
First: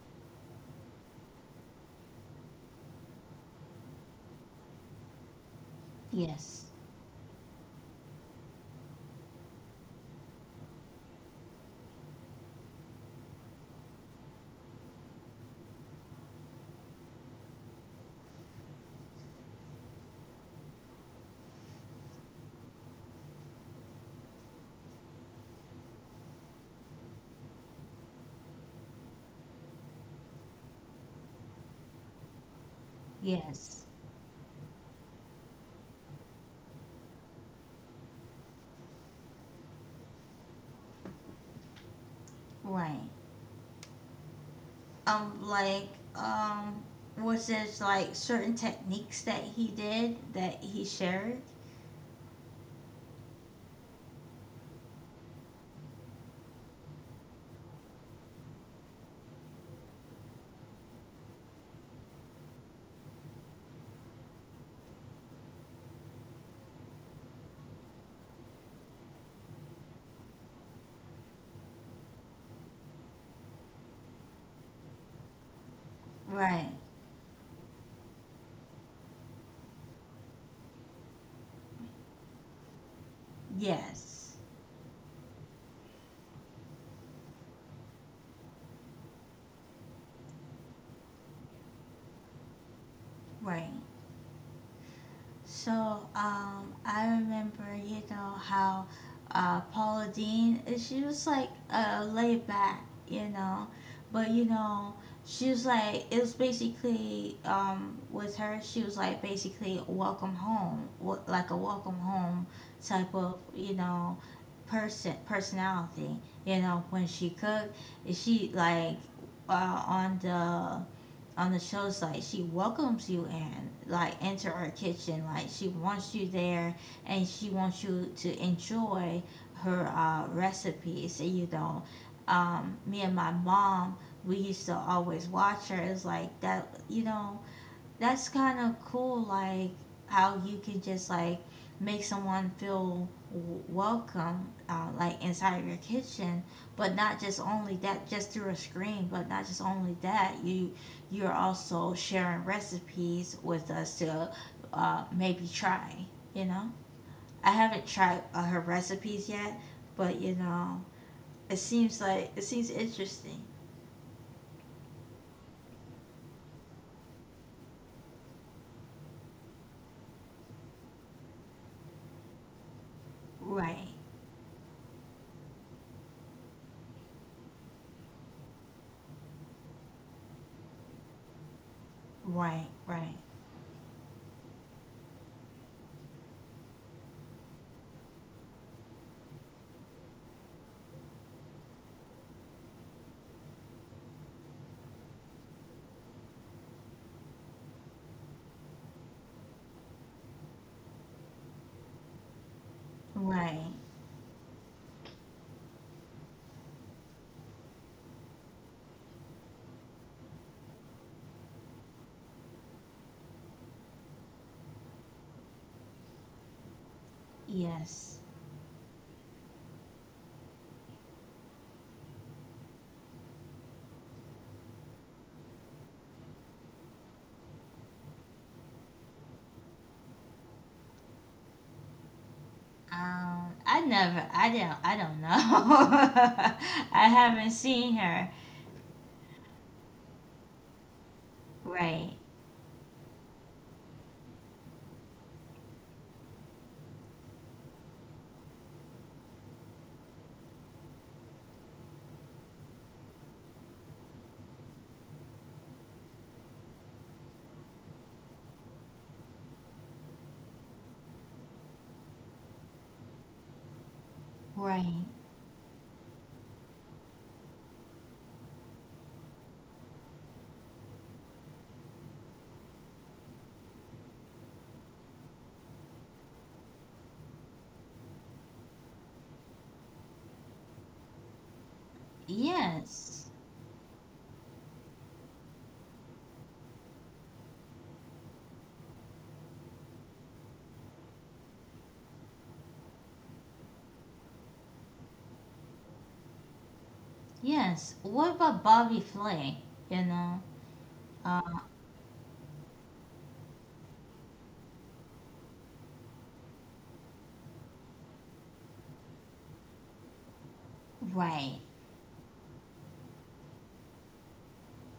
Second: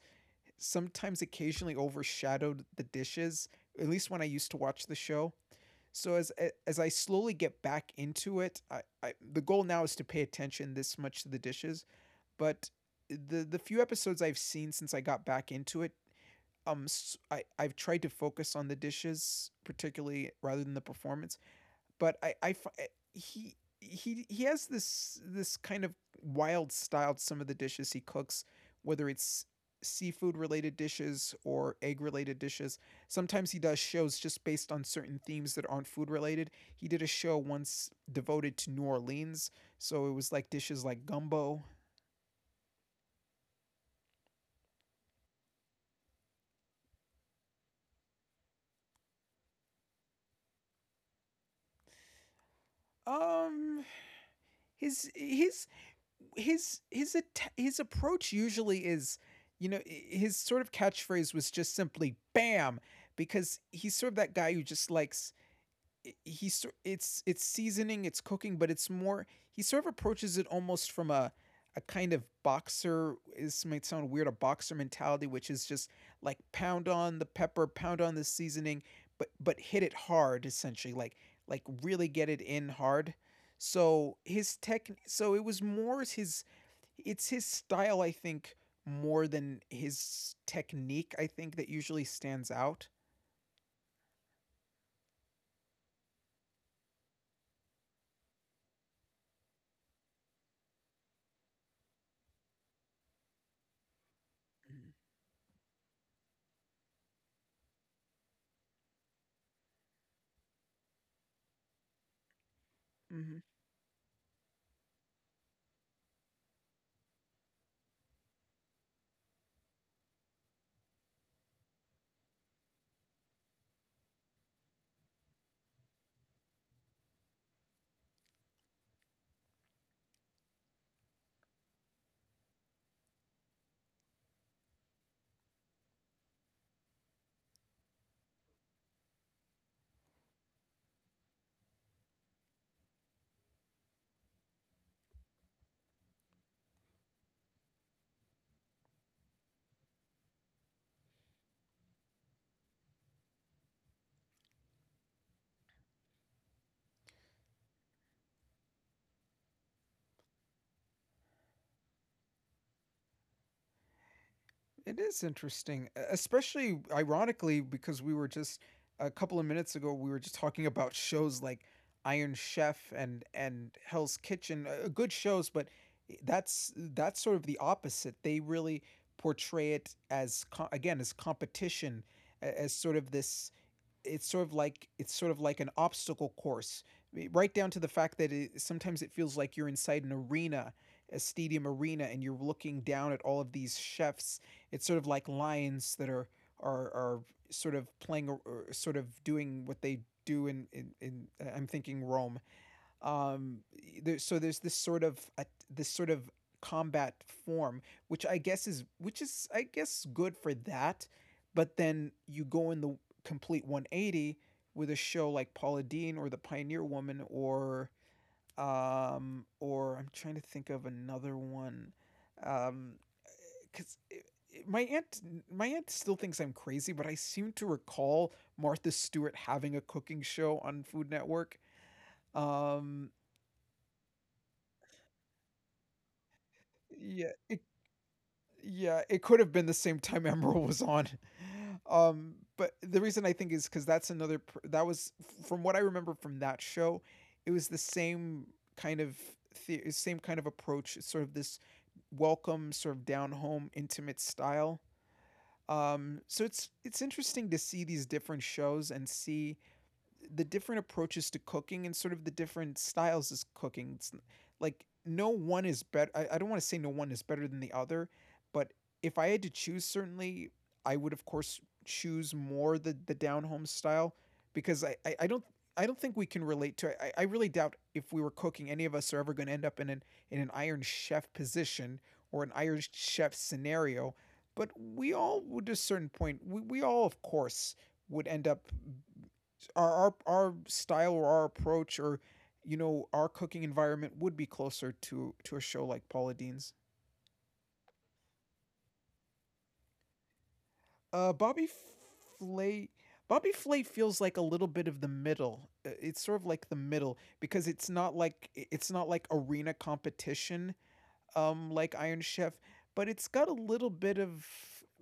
sometimes occasionally overshadowed the dishes, at least when I used to watch the show. So
Yes.
as I slowly get back into it, I, the goal now is to pay attention this much to the dishes. But the few episodes I've seen since I got back into it, um, I've tried to focus on the dishes particularly rather than the performance but he has this kind of wild style to some of the dishes he cooks, whether it's seafood related dishes or egg related dishes. Sometimes he does
Yes.
shows just based on certain themes that aren't food related. He did a show once devoted to New Orleans, so it was like dishes like gumbo.
Right. Like, um, was there like certain techniques that he did that he shared?
Um his his his his approach usually is, you know, his sort of catchphrase was just simply "bam," because he's sort of that guy who just likes he's It's seasoning, it's cooking, but it's more he sort of approaches it almost from a kind of boxer this might sound weird a boxer mentality, which is just like
Right.
pound on the pepper, pound on the seasoning, but hit it hard essentially, like really get it in hard. So
Yes.
his tech so it was more his, it's his style I think, more than his technique I think, that usually stands out.
Right. So I remember, you know, how Paula Dean, she was like laid back, you know, but you know, she was like, it was basically with her, she was like basically welcome home, like a welcome home type
Mm-hmm.
of, you know, personality. You know, when she cooked, she like uh, on the on the shows like she welcomes you and like enter her kitchen like she wants you there and she wants you to enjoy her recipes and you know me and my mom we used to always watch her it's like that you know that's kind of cool like how you could just like make someone feel welcome like inside of your kitchen but not just only that just through a screen but not just only that you you're also sharing recipes with us to maybe try you know I haven't tried her recipes yet but you know it seems like it seems interesting.
It is interesting, especially ironically because we were just — a couple of minutes ago we were just talking about shows like Iron Chef and
Right,
Hell's Kitchen, good shows, but that's sort of the opposite. They really portray it as again as competition,
right,
as sort of
right,
this — it's sort of like an obstacle course, right down to the fact that, it, sometimes it feels like you're inside an arena, a stadium arena, and you're looking down at all of these chefs. It's sort of like lions that are sort of playing or sort of doing what they do in I'm thinking Rome.
right.
So there's this sort of a, this sort of combat form, which I guess is — which is I guess good for that. But then you go in the complete 180 with a show like Paula Deen or The Pioneer Woman,
Yes.
or I'm trying to think of another one. um because my aunt, my aunt still thinks I'm crazy, but I seem to recall Martha Stewart having a cooking show on Food Network. um
I never, I don't know. I
yeah,
haven't seen her.
yeah, it could have been the same time Emerald was on.
Right,
But the reason I think is because that's another that was — from what I remember from that show, it was the same kind of same kind of approach, sort of this welcome, sort of down home, intimate style. So it's interesting to see these different shows and see the different approaches to cooking and sort of the different styles of cooking. It's like
right.
no one is better. I don't want to say no one is better than the other, but if I had to choose, certainly I would of course choose more the down home style because I don't — I don't think we can relate to it. I really doubt if we were cooking any of us are ever going to end up in an iron chef position or an iron
Yes,
chef scenario. But we all would at a certain point, we all of course would end up — our style or our approach or, you know, our cooking environment would be closer to a show like Paula Deen's.
yes. What about Bobby Flay? You know? Um,
Bobby Flay. Bobby Flay feels like a little bit of the middle. It's sort of like the middle because it's not like arena competition,
right,
like Iron Chef, but it's got a little bit of —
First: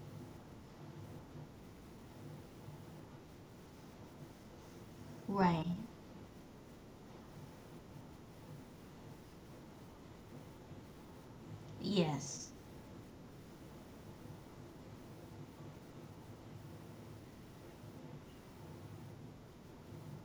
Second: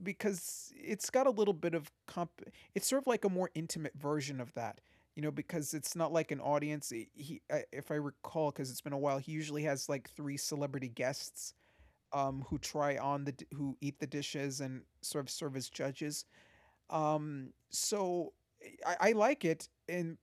because it's got a little bit of comp. It's sort of like a more intimate version of that, you know,
right.
because it's not like an audience. He if I recall, because it's been a while, he usually has like three celebrity guests,
Yes,
who try on who eat the dishes and sort of serve as judges. So I like it,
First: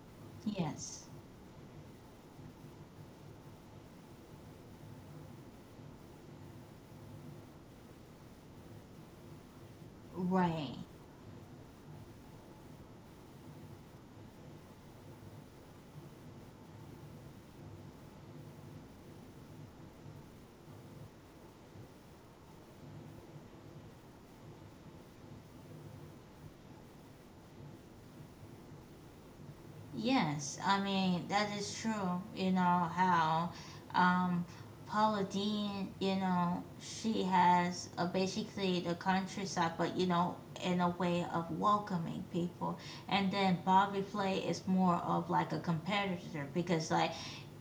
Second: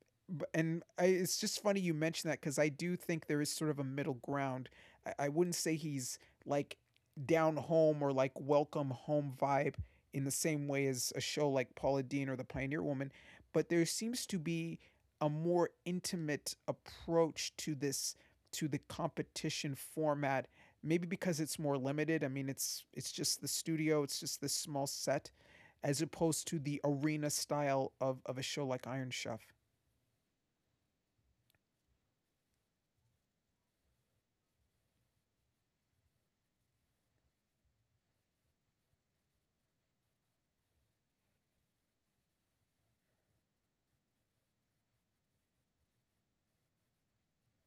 and
yes.
it's just funny you mention that because I do think there is sort of a middle ground. I wouldn't say he's like down home or like welcome home vibe in the same
Right.
way as a show like Paula Deen or The Pioneer Woman, but there seems to be a more intimate approach to this — to the competition format, maybe because it's more limited. I mean, it's just the studio, it's just this small set, as opposed to the arena style of a show like Iron Chef.
Yes, I mean that is true. You know how um, Paula Dean, you know, she has basically the countryside, but you know, in a way of welcoming people. And then Bobby Flay is more of like a competitor because like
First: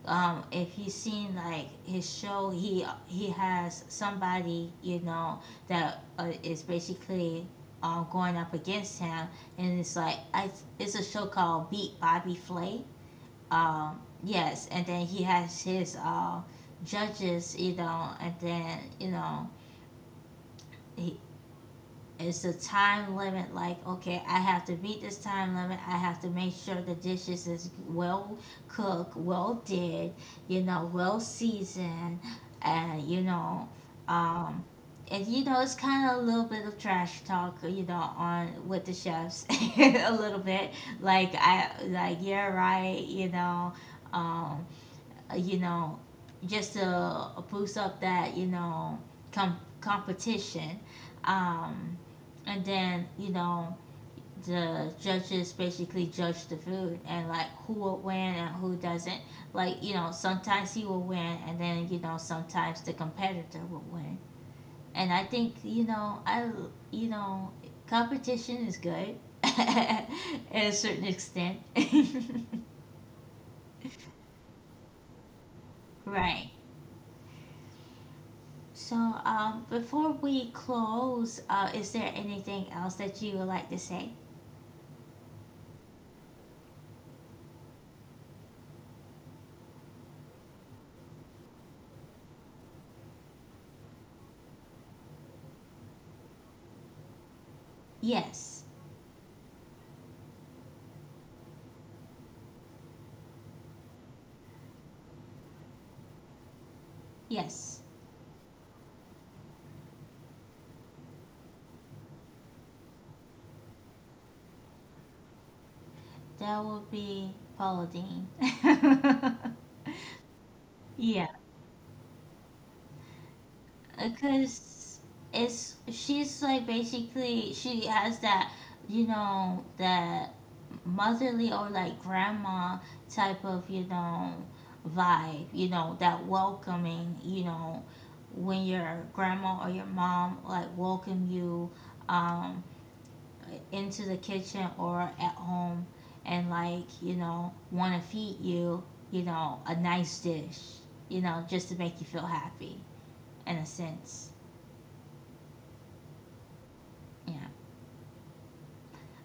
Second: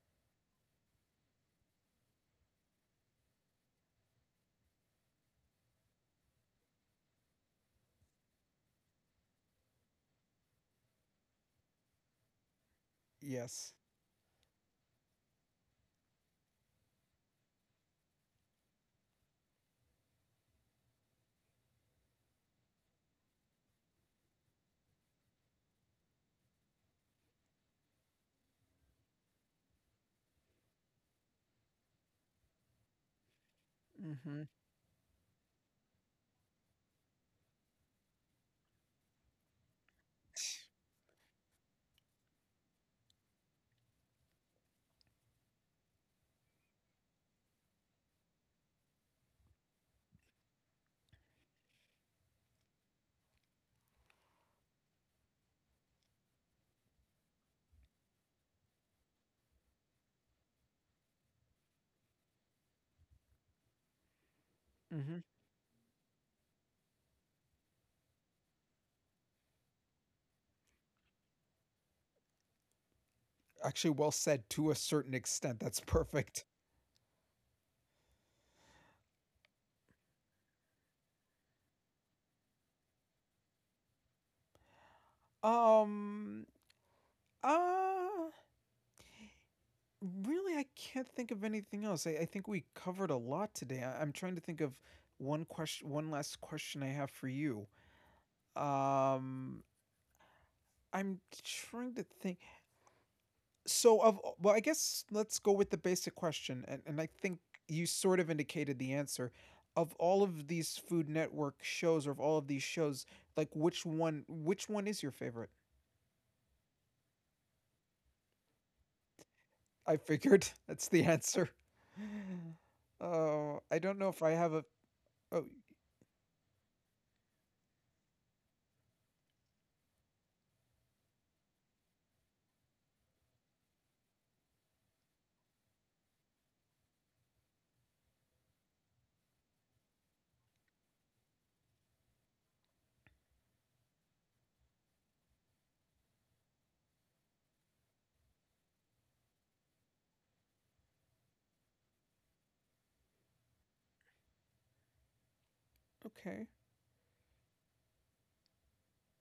if you've seen like his show, he has somebody you know that is basically going up against him, and it's like I, it's a show called Beat Bobby Flay.
Yes.
Yes, and then he has his judges, you know, and then you know he, it's a time limit. Like, okay, I have to meet this time limit. I have to make sure the dishes is well cooked, well did, you know, well seasoned, and you know,
Mm-hmm.
um, and you know, it's kind of a little bit of trash talk, you know, on with the chefs, a little bit. Like I, like you're right, um, you know, just to boost up that, you know, competition. Um, and then, you know, the judges basically judge the food and like who will win and who doesn't. Like, you know, sometimes he will win and then, you know, sometimes the competitor will win. And
Mm-hmm.
I think, you know, I, you know, competition is good at a certain extent.
Actually, well said — to a certain extent. That's perfect.
Right. So, before we close, is there anything else that you would like to say?
Um. Uh. Really, I can't think of anything else. I think we covered a lot today. I'm trying to think of one question. One last question I have for you.
Yes,
Um. I'm trying to think. So of well, I guess let's go with the basic question, and I think
yes,
you sort of indicated the answer. Of all of these Food Network shows, or of all of these shows, like which one is your favorite?
that would be Pauline.
I figured that's the
Yeah,
answer. Oh, I don't know if I have a.
because
Oh,
it's she's like basically she has that you know that motherly or like grandma type of you know vibe, you know that welcoming, you know when your grandma or your mom like welcome you um into the kitchen or at home and like you know want to feed you you know a nice dish you know just to make you feel happy in a sense.
okay.
Yeah,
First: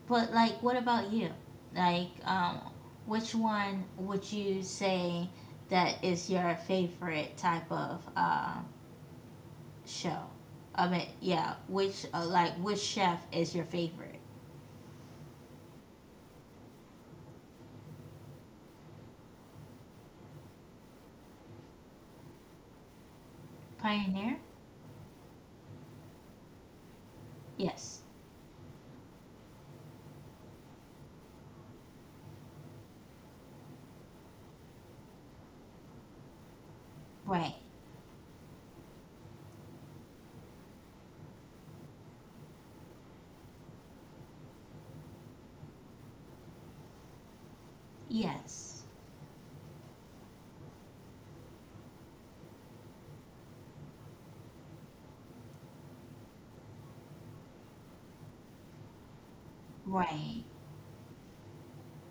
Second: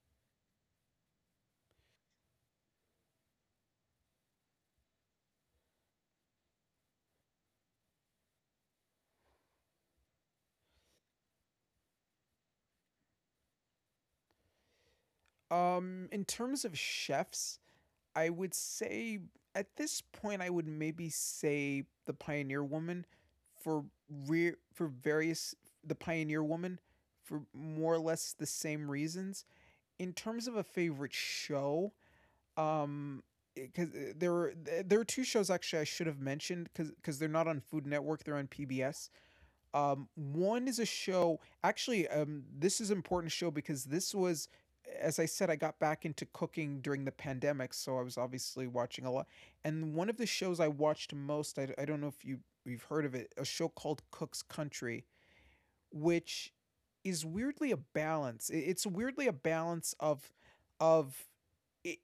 but like what about you like which one would you say that is your favorite type of show. I mean yeah which like which chef is your favorite?
In terms of chefs, I would say at this point I would maybe say the Pioneer Woman for
Pioneer.
for various — the Pioneer Woman for more or
Yes.
less the same reasons. In terms of a favorite show, um because there were there are two shows actually I should have mentioned because they're not
Right.
on Food Network, they're on PBS. One is a show. Actually, this is an important show because this was, as I said, I got back into cooking during the pandemic, so I was obviously
Yes.
watching a lot. And one of the shows I watched most, I don't know if you've heard of it, a show called Cook's Country, which is weirdly a balance. It's weirdly a balance of
Right.
of it,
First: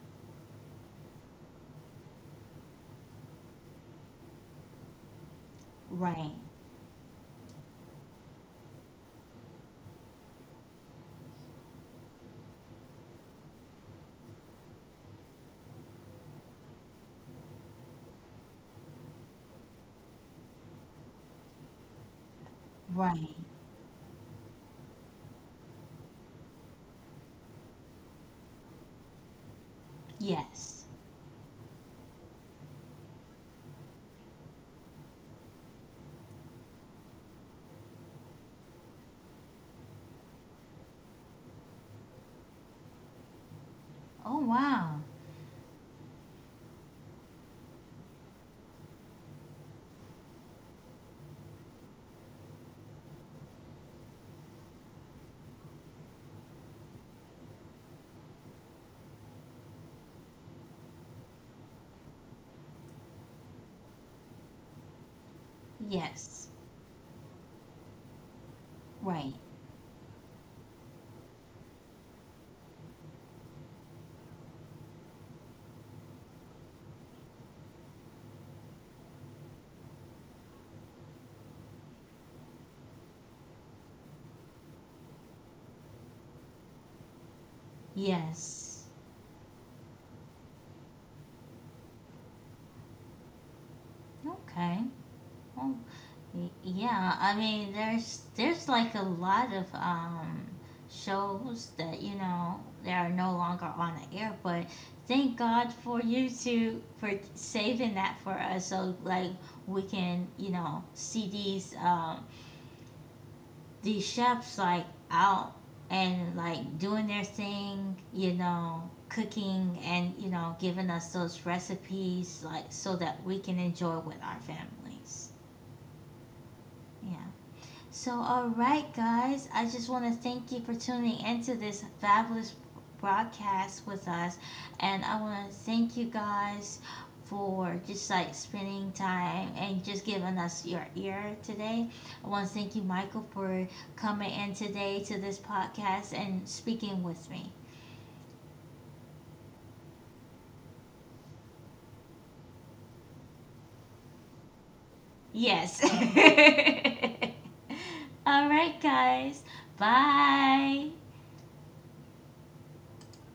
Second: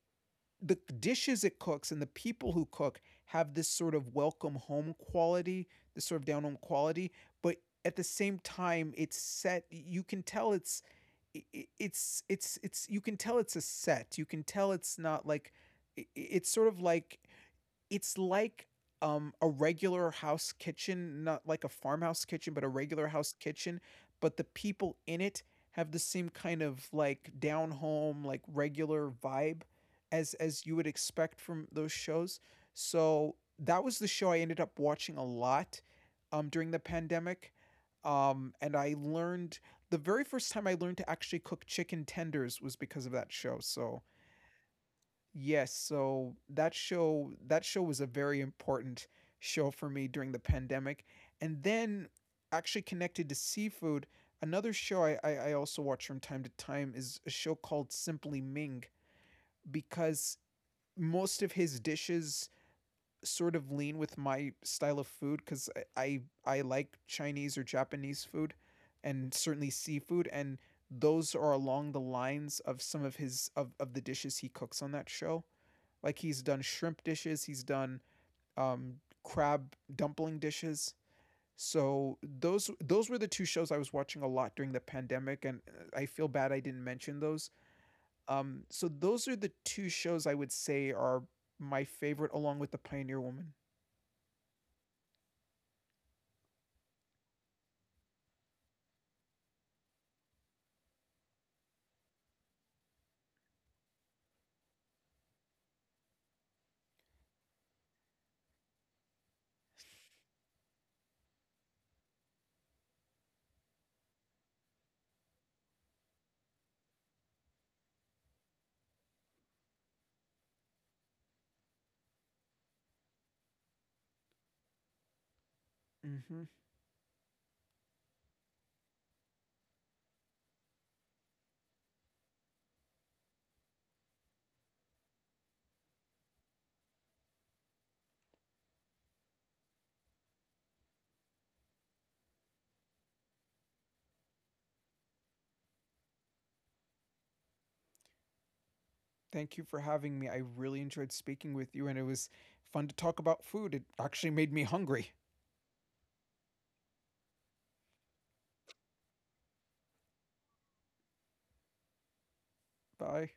the dishes it cooks and the people who cook have this sort of welcome home quality, this sort of
Right.
down home quality, but at the same time it's set — you can tell it's you can tell it's a set. You can tell it's not like — it's sort of like it's like a regular house kitchen, not like a farmhouse kitchen, but a regular house
Right.
kitchen, but the people in it have the same kind of like down home, like regular vibe as you
Yes.
would expect from those shows. So that was the show I ended up watching a lot during the pandemic. And I learned — the very first time I learned to actually cook chicken tenders was because of that show. So
Oh wow.
yes, so that show — that show was a very important show for me during the pandemic. And then actually, connected to seafood, another show I also watch from time to time is a show called Simply Ming, because most of his dishes sort of lean with my style of food, because
Yes.
I like Chinese or Japanese food and
Right.
certainly seafood, and those are along the lines of some of his of the dishes he cooks on that show. Like he's done shrimp dishes, he's done um, crab dumpling dishes. So those — those were the two shows I was watching a lot during the pandemic, and I feel bad I didn't mention those. So
Yes.
those are the two shows I would say are my favorite, along with the Pioneer Woman.
Okay. Well, yeah. I mean, there's like a lot of shows that you know they are no longer on the air, but thank God for you to for saving that for us, so like we can you know see these chefs like out and like doing their thing, you know, cooking and you know, giving us those recipes like so that we can enjoy with our families.
Mm-hmm.
Yeah. So, all right, guys, I just want to thank you for tuning into this fabulous broadcast with us. And I want to thank you guys for just like spending time and just giving us your ear today. I want to thank you, Michael, for coming in today to this podcast and speaking with me.
Thank you for having me. I really enjoyed speaking with you, and it was fun to talk about food. It actually made me hungry.
Yes. All right, guys. Bye.
Bye.